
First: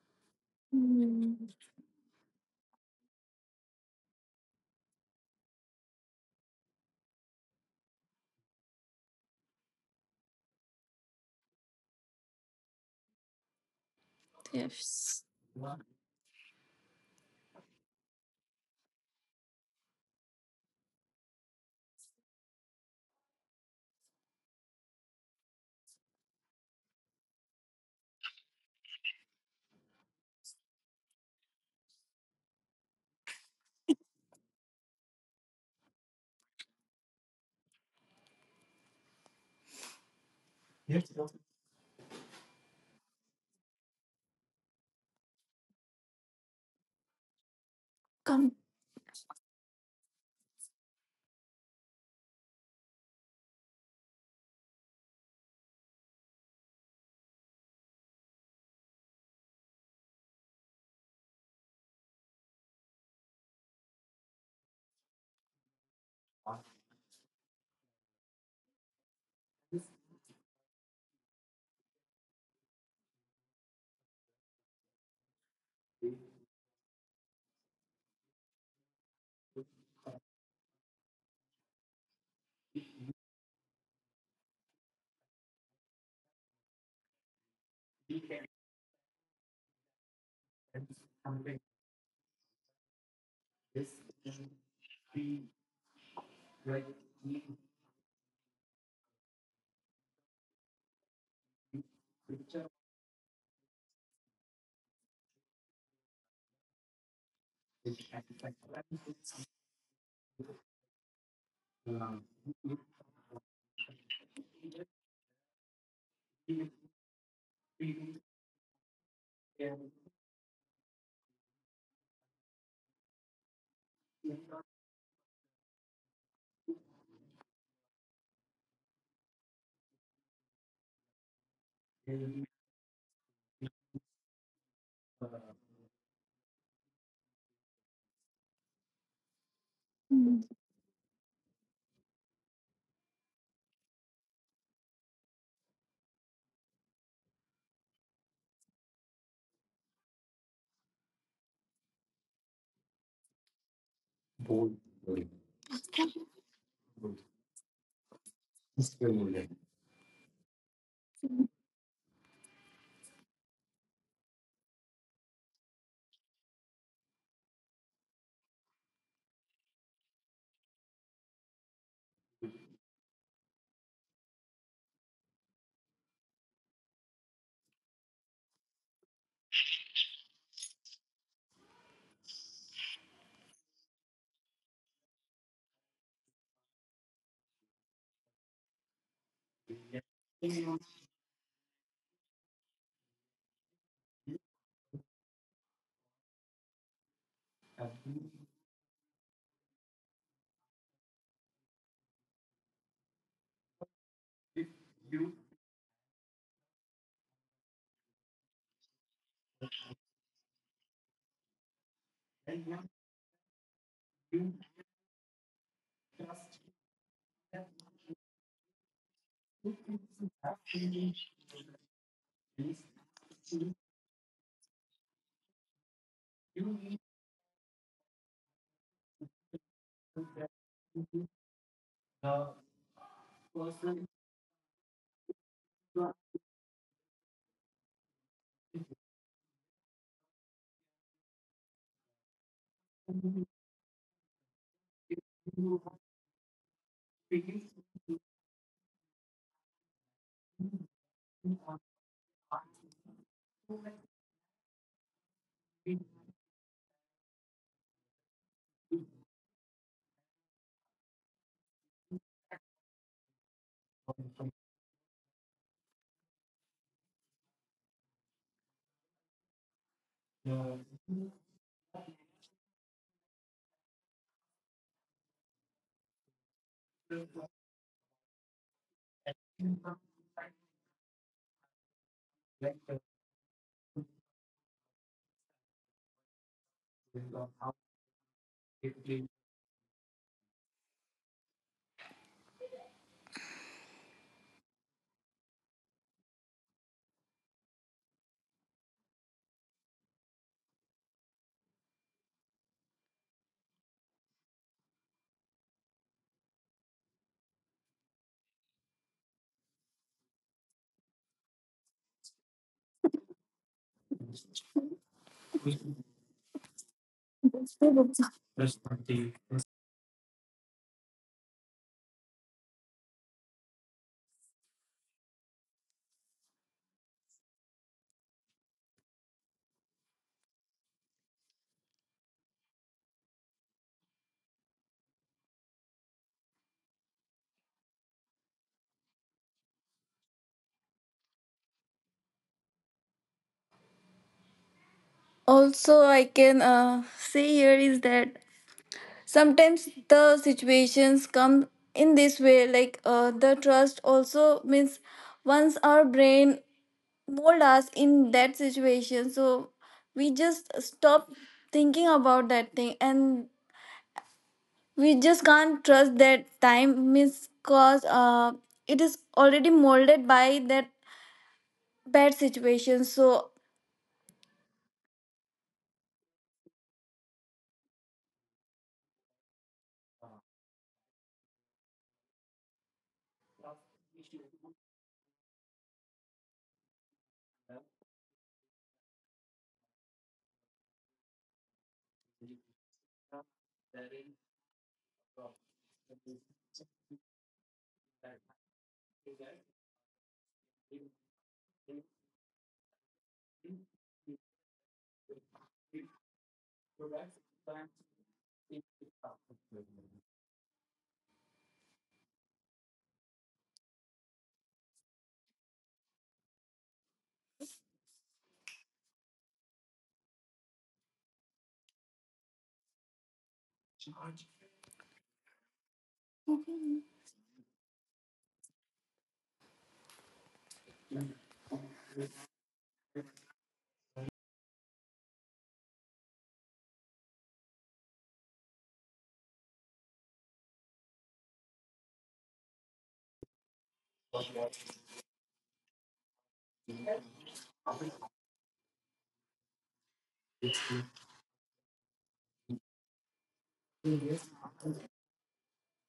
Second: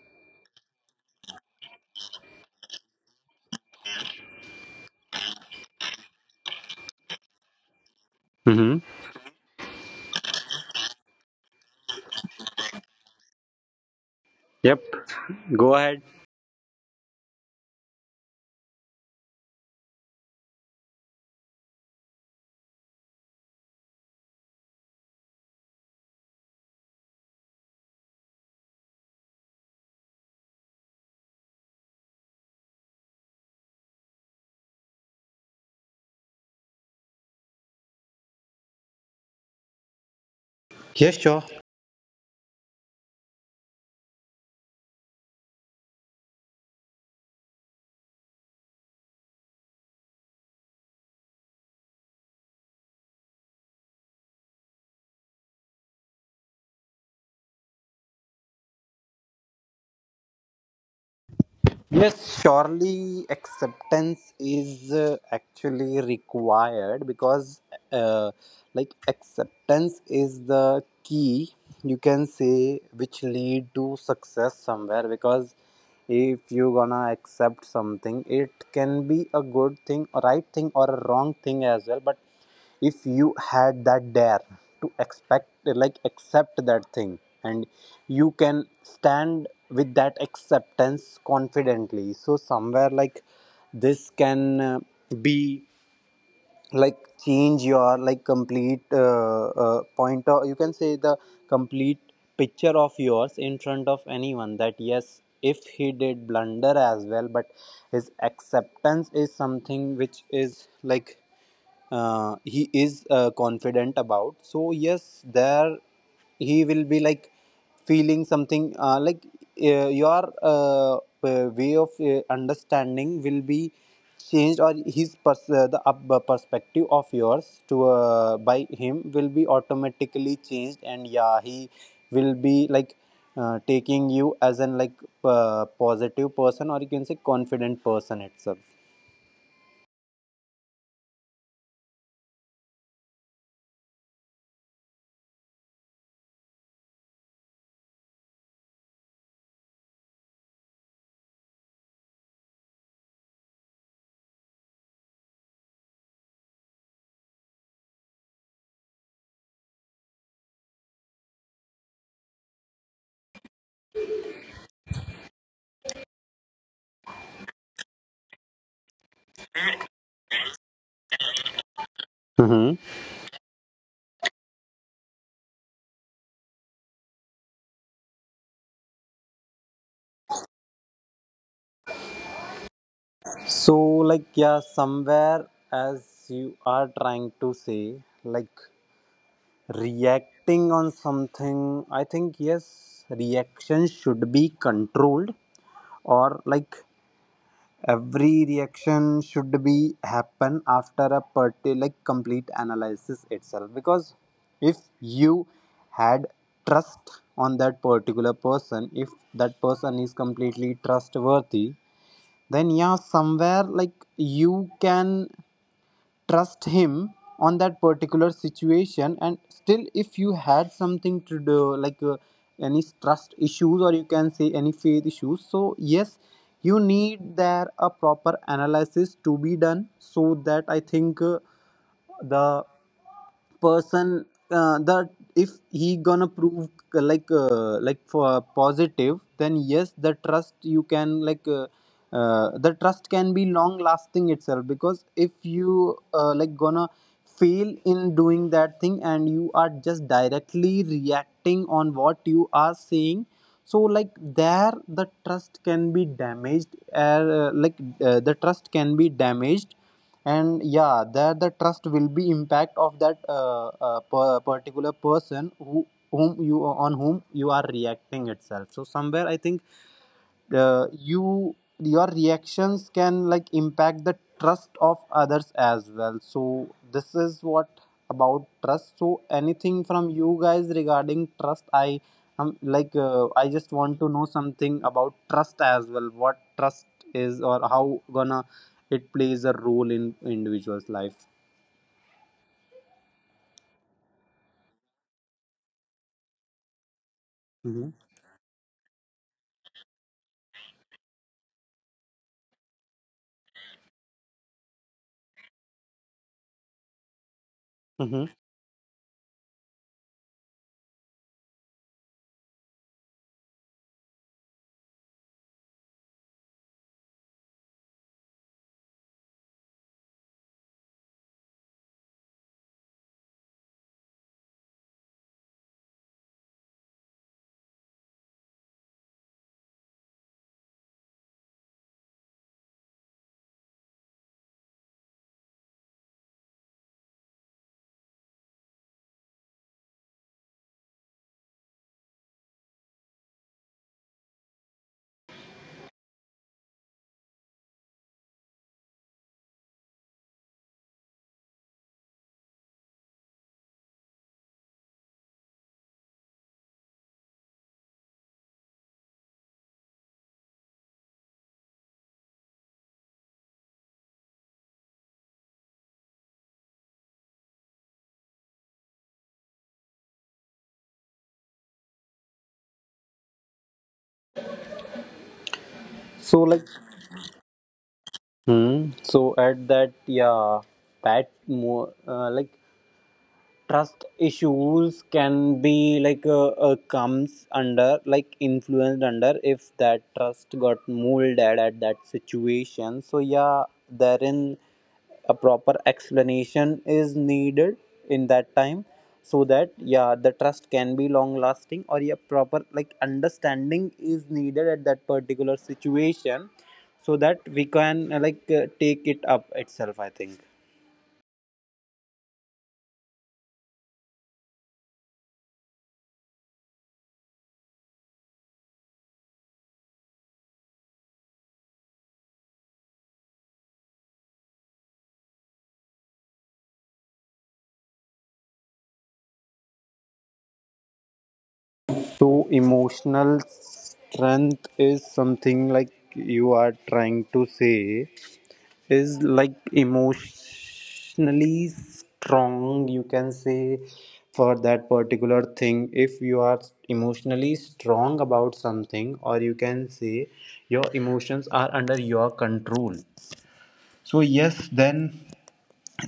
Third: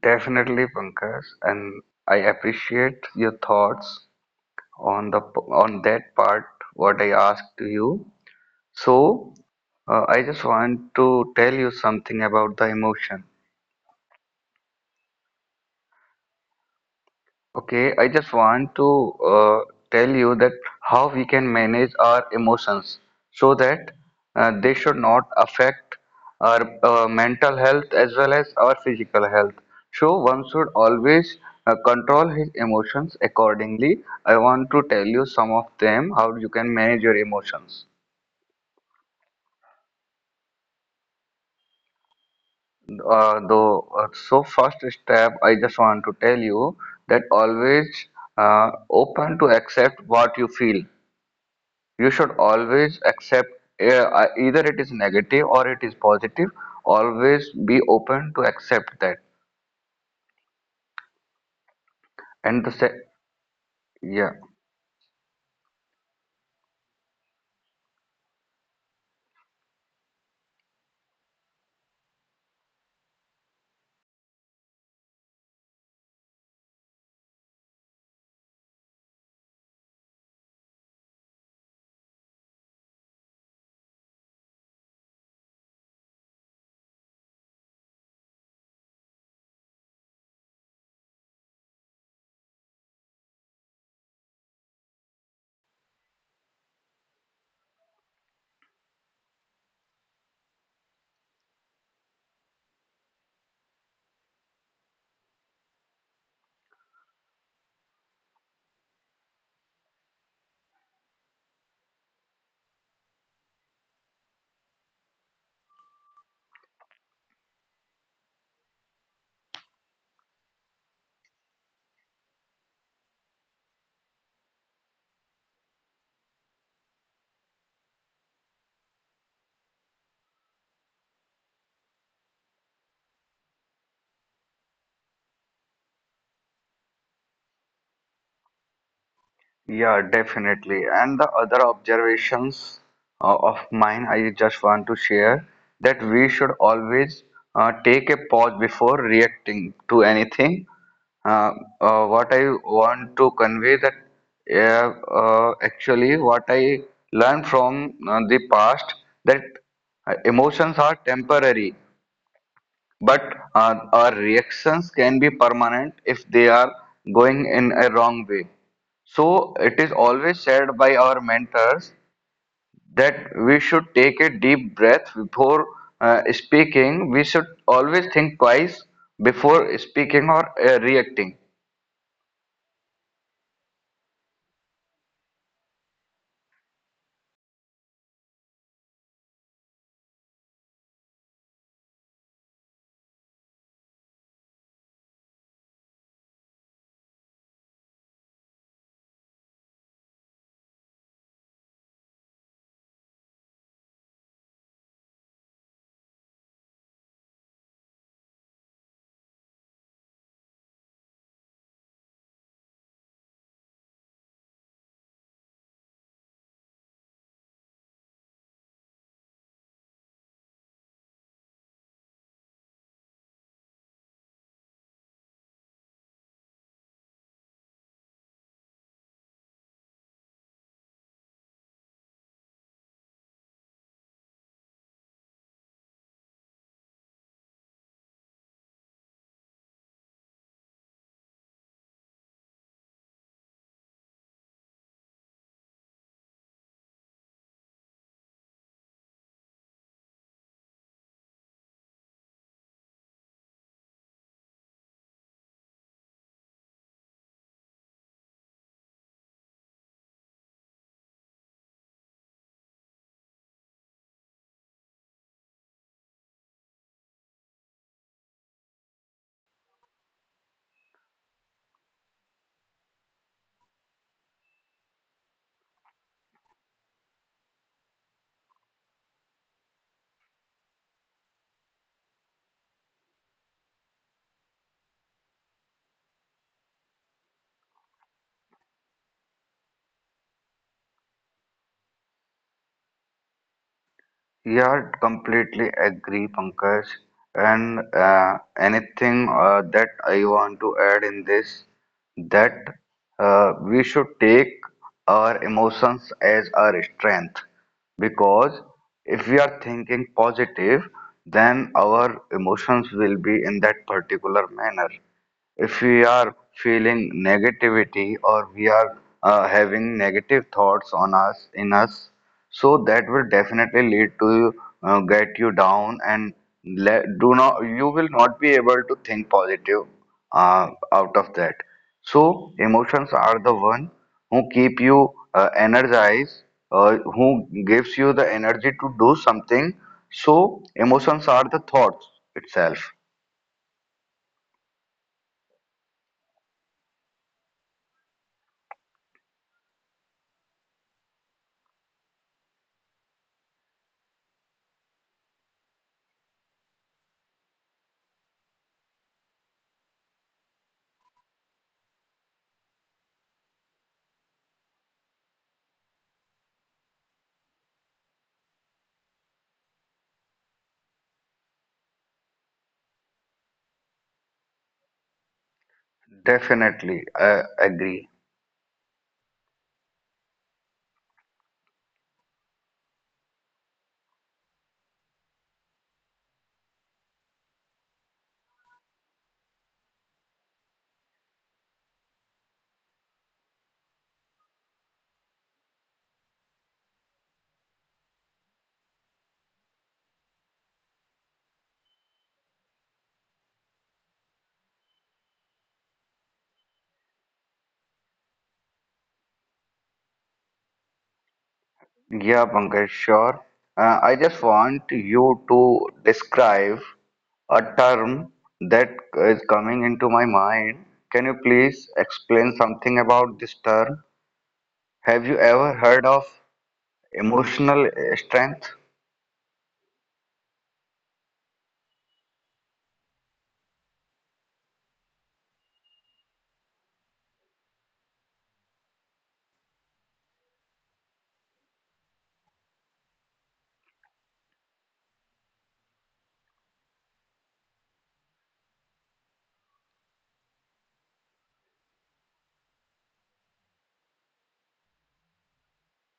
Speaker 1: Definitely, Pankaj,
Speaker 2: Mm,
Speaker 1: and I appreciate your thoughts on on that part what I asked you.
Speaker 3: Mm-hmm.
Speaker 1: So, I just want to tell you something about the emotion.
Speaker 3: Yep,
Speaker 2: yes.
Speaker 3: go ahead.
Speaker 1: Okay, I just want to uh, tell you that how we can manage our emotions so that they should not affect our mental health as well as our physical health. So one should always control his emotions accordingly. I want to tell you some of them how you can manage your emotions. So first step, I just want to tell you that always
Speaker 2: Come.
Speaker 1: open to accept what you feel. You should always accept, either it is negative or it is positive, always be open to accept that
Speaker 3: Yes,
Speaker 1: and
Speaker 3: surely
Speaker 1: yeah.
Speaker 3: acceptance is actually required, because, uh, like, acceptance is the key, you can say, which lead to success somewhere. Because if you gonna accept something, it can be a good thing, a right thing, or a wrong thing as well. But if you had that dare to expect, like, accept that thing, and you can stand with that acceptance confidently, so somewhere, like, this can be, like, change your, like, complete point, or you can say the complete picture of yours in front of anyone, that yes, if he did blunder as well, but his acceptance is something which is like, he is confident about. So yes, there he will be like feeling something your way of understanding will be changed, or his the perspective of yours to, by him, will be automatically changed, and yeah, he will be like taking you as an, like, positive person, or you can say confident person itself.
Speaker 1: Yeah, definitely. And the other observations of mine, I just want to share that we should always take a pause before reacting to anything. Uh, what I want to convey that actually what I learned from the past that emotions are temporary but our reactions can be permanent if they are going in a wrong way. So it is always said by our mentors that we should take a deep breath before speaking. We should always think twice before speaking or reacting.
Speaker 3: So, like, yeah, somewhere, as you are trying to say, like, reacting on something, I think, yes, reaction should be controlled, or, like, every reaction should be happen after a party, like, complete analysis itself. Because if you had trust on that particular person, if that person is completely trustworthy, then yeah, somewhere, like, you can trust him on that particular situation, and still if you had something to do, like, any trust issues, or you can say any faith issues, so yes, you need there a proper analysis to be done, so that, I think, the person, that if he gonna prove for positive, then yes, the trust you can, like, the trust can be long lasting itself. Because if you gonna fail in doing that thing, and you are just directly reacting on what you are saying, so, like, there the trust can be damaged, the trust can be damaged, and yeah, that the trust will be impact of that particular person who, whom you on whom you are reacting itself. So somewhere, I think, you, your reactions can, like, impact the trust of others as well. So this is what about trust. So anything from you guys regarding trust? I I just want to know something about trust as well, what trust is, or how gonna it plays a role in individual's life.
Speaker 1: Yeah, completely agree, Pankaj. And
Speaker 3: Hmm.
Speaker 1: anything that I want to add in this, that we should take our emotions as our strength,
Speaker 3: Hmm.
Speaker 1: because if we are thinking positive, then our emotions will be in that particular manner. If we are feeling negativity or we are having negative thoughts on us in us, so that will definitely lead to get you down and do not, you will not be able to think positive uh, out of that. So emotions are the one who keep you energized, who gives you the energy to do something. So emotions are the thoughts itself.
Speaker 2: Also, I can say here is that sometimes the situations come in this way, like, the trust also means once our brain mold us in that situation, so we just stop thinking about that thing, and we just can't trust that time, means, cause it is already molded by that bad situation. So
Speaker 3: So, like,
Speaker 1: Definitely, I agree.
Speaker 3: hmm, so at that, yeah, pat more like trust issues can be like comes under, like, influenced under, if that trust got molded at that situation. So yeah, therein a proper explanation is needed in that time, so that yeah, the trust can be long lasting, or yeah, proper, like, understanding is needed at that particular situation, so that we can take it up itself, I think.
Speaker 1: Yeah, Pankaj, sure. I just want you to describe a term that is coming into my mind. Can you please explain something about this term? Have you ever heard of emotional strength?
Speaker 3: So, emotional strength is something like you are trying to say is, like, emotionally strong, you can say, for that particular thing. If you are emotionally strong about something, or you can say your emotions are under your control. So, yes, then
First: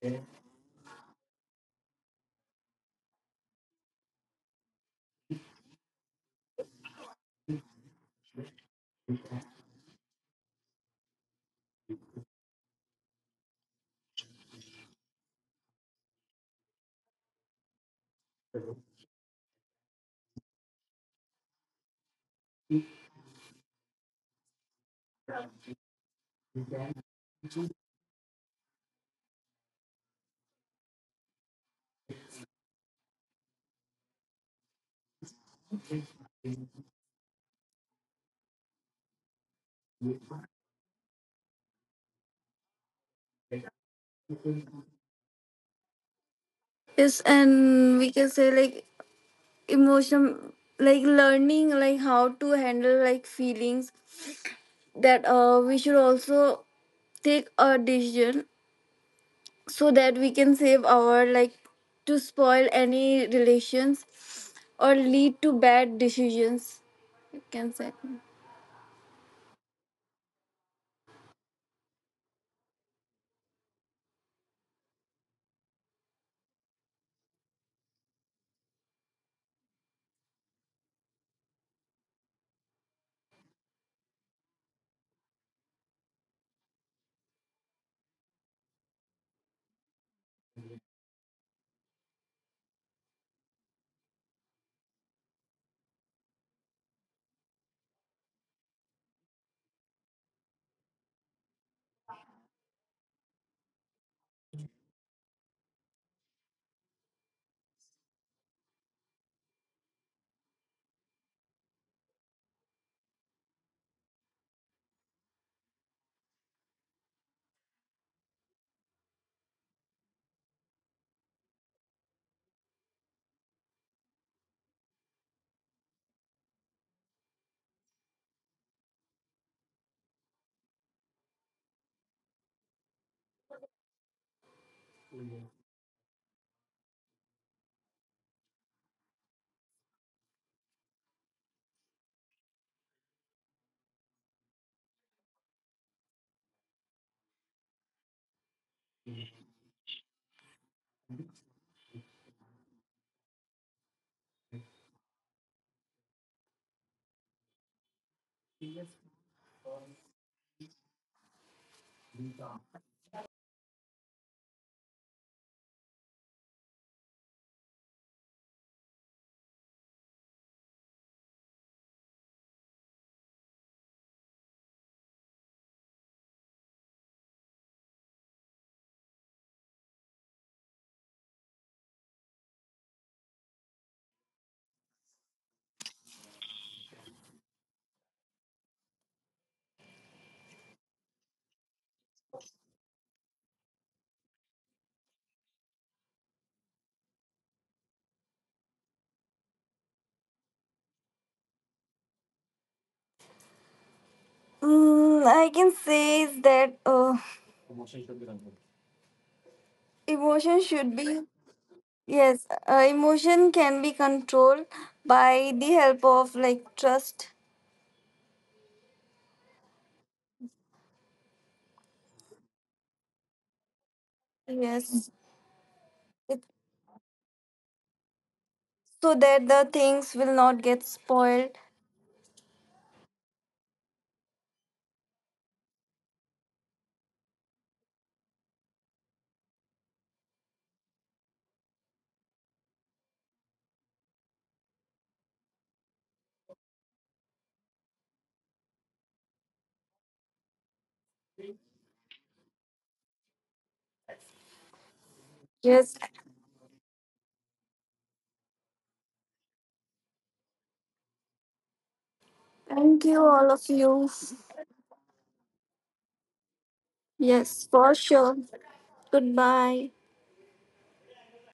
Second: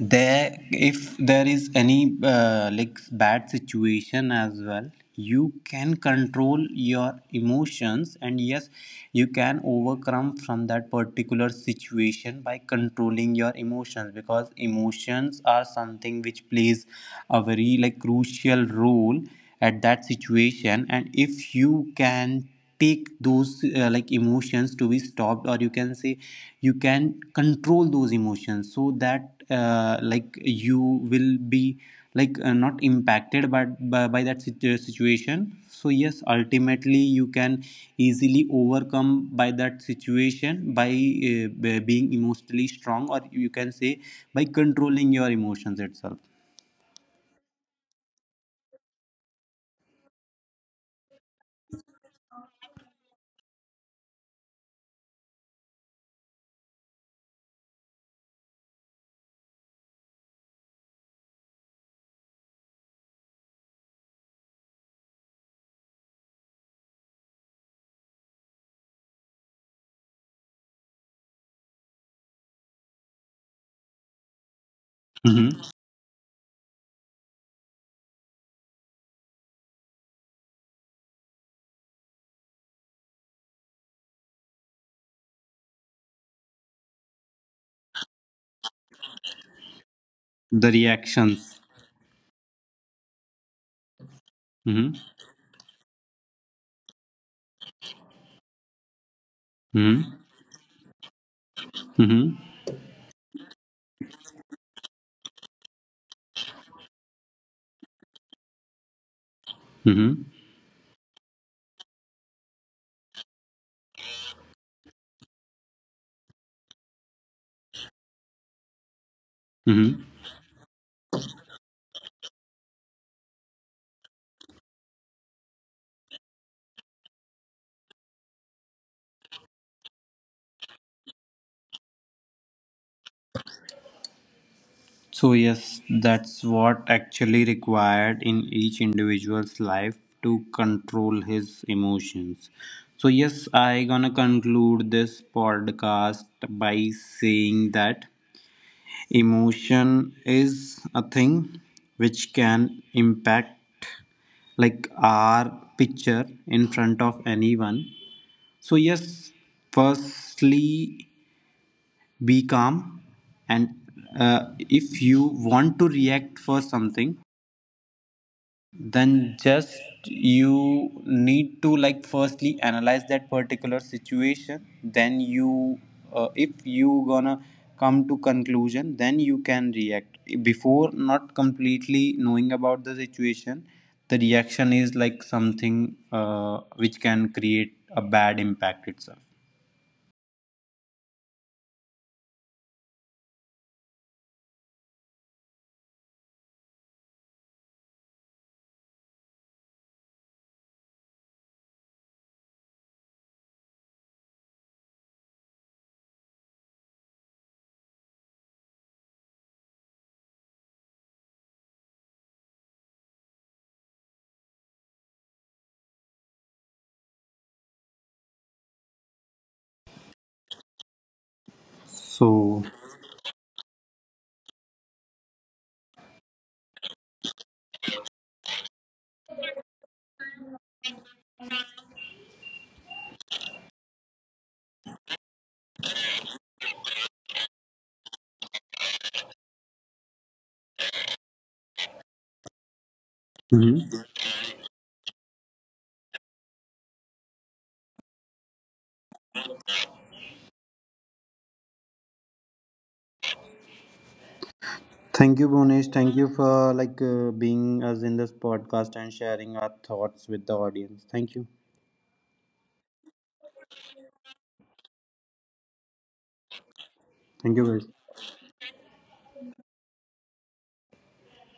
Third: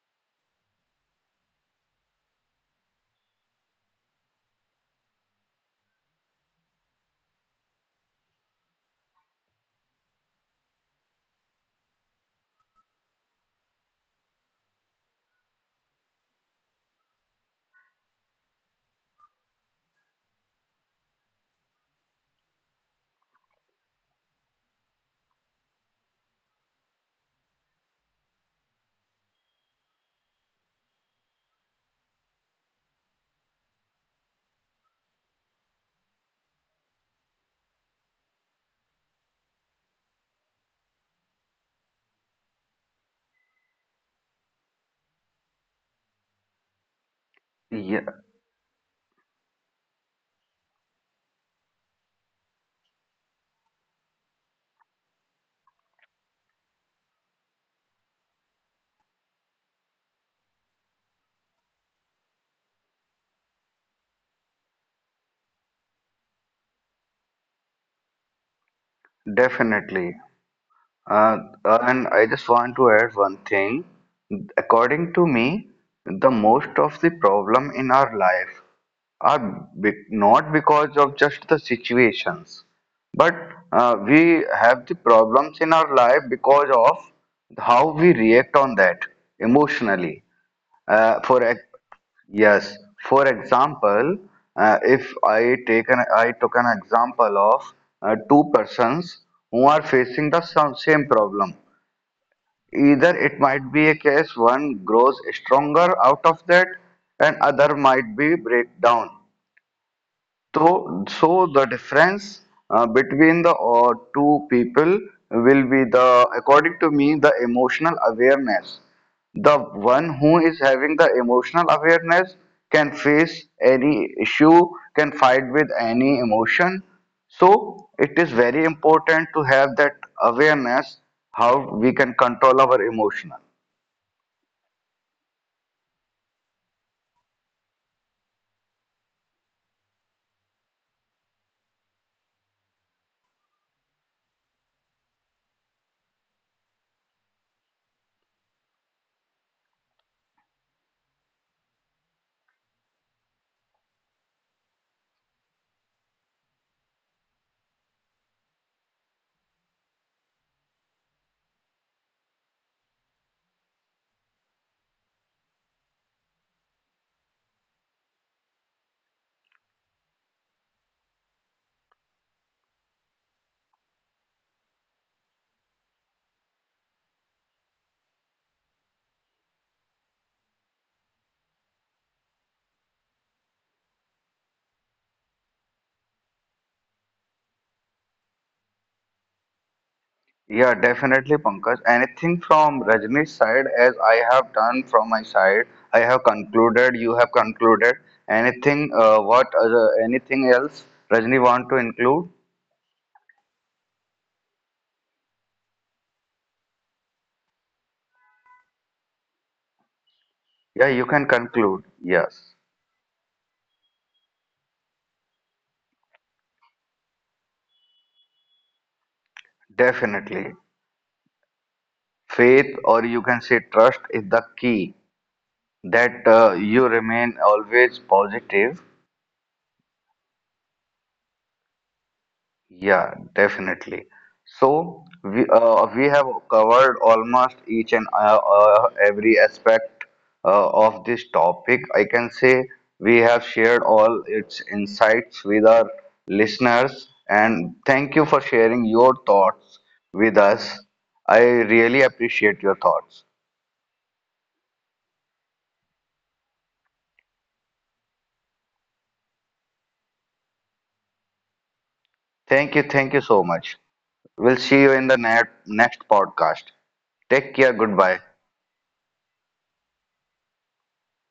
Speaker 3: there, if there is any bad situation as well, you can control your emotions, and yes, you can overcome from that particular situation by controlling your emotions, because emotions are something which plays a very, like, crucial role at that situation. And if you can take those emotions to be stopped, or you can say you can control those emotions, so that, you will be, like, not impacted but by that situation. So yes, ultimately you can easily overcome by that situation by being emotionally strong, or you can say by controlling your emotions itself.
Speaker 2: yes, and we
Speaker 1: Yeah,
Speaker 2: can say, like, emotion, like learning, like how to handle, like, feelings, that we should also take a decision, so that we can save our, like, to spoil any relations or lead to bad decisions, you can say.
Speaker 1: definitely. Uh, and I just want to add one thing. According to
Speaker 3: Mhm.
Speaker 1: me, the most of the problem in our life not because of just the situations, but we have the problems in our life because of how we react on that emotionally.
Speaker 3: The
Speaker 1: Uh, for ex-
Speaker 3: reactions.
Speaker 1: yes, for example,
Speaker 3: Hmm.
Speaker 1: if I take an I took an example of two persons who are
Speaker 3: Hmm.
Speaker 1: facing the some, same problem.
Speaker 3: Hmm.
Speaker 1: Either it might be a case one grows stronger out of that, and other might be break down.
Speaker 3: Hmm.
Speaker 1: So, so the difference between the two people will be the, according to me, the emotional awareness. The
Speaker 3: Hmm.
Speaker 1: one who is having the emotional awareness can face any issue, can fight with any emotion. So it is very important to have that awareness how we can control our emotional.
Speaker 3: So yes, that's what actually required in each individual's life to control his emotions. So yes, I gonna conclude this podcast by saying that emotion is a thing which can impact, like, our picture in front of anyone. So yes, firstly be calm, and uh, if you want to react for something, then just you need to, like, firstly analyze that particular situation. Then you, if you gonna come to conclusion, then you can react. Before not completely knowing about the situation, the reaction is like something which can create a bad impact itself.
Speaker 1: Yeah, definitely, Pankaj. Anything from Rajni's side, as I have done from my side, I have concluded, you have concluded. Anything, anything else Rajni want to include?
Speaker 2: I can say is that emotion
Speaker 1: Yeah,
Speaker 2: should
Speaker 1: you
Speaker 2: be.
Speaker 1: can conclude.
Speaker 2: Yes,
Speaker 1: Yes,
Speaker 2: emotion can be controlled by the help of like trust.
Speaker 1: definitely.
Speaker 3: So
Speaker 1: Faith, or you can say trust, is the key
Speaker 2: Yes.
Speaker 1: that
Speaker 2: It,
Speaker 1: you remain always positive.
Speaker 2: so that the things will not get spoiled.
Speaker 1: Yeah, definitely. So we, we have covered almost each and every aspect of this topic. I can say we have shared all its insights with our listeners, and thank you for sharing your thoughts with us. I really appreciate your thoughts.
Speaker 3: thank you, Bhunesh.
Speaker 2: Yes.
Speaker 3: Thank you for, like, being us in this podcast and sharing our thoughts with the audience. Thank you.
Speaker 2: Thank
Speaker 1: Thank you
Speaker 2: you,
Speaker 1: so
Speaker 2: all of
Speaker 1: much.
Speaker 2: you.
Speaker 1: We'll see you in the next podcast. Take
Speaker 3: Thank
Speaker 2: Yes,
Speaker 3: you,
Speaker 1: care,
Speaker 2: for
Speaker 1: goodbye.
Speaker 3: guys.
Speaker 2: sure. Goodbye.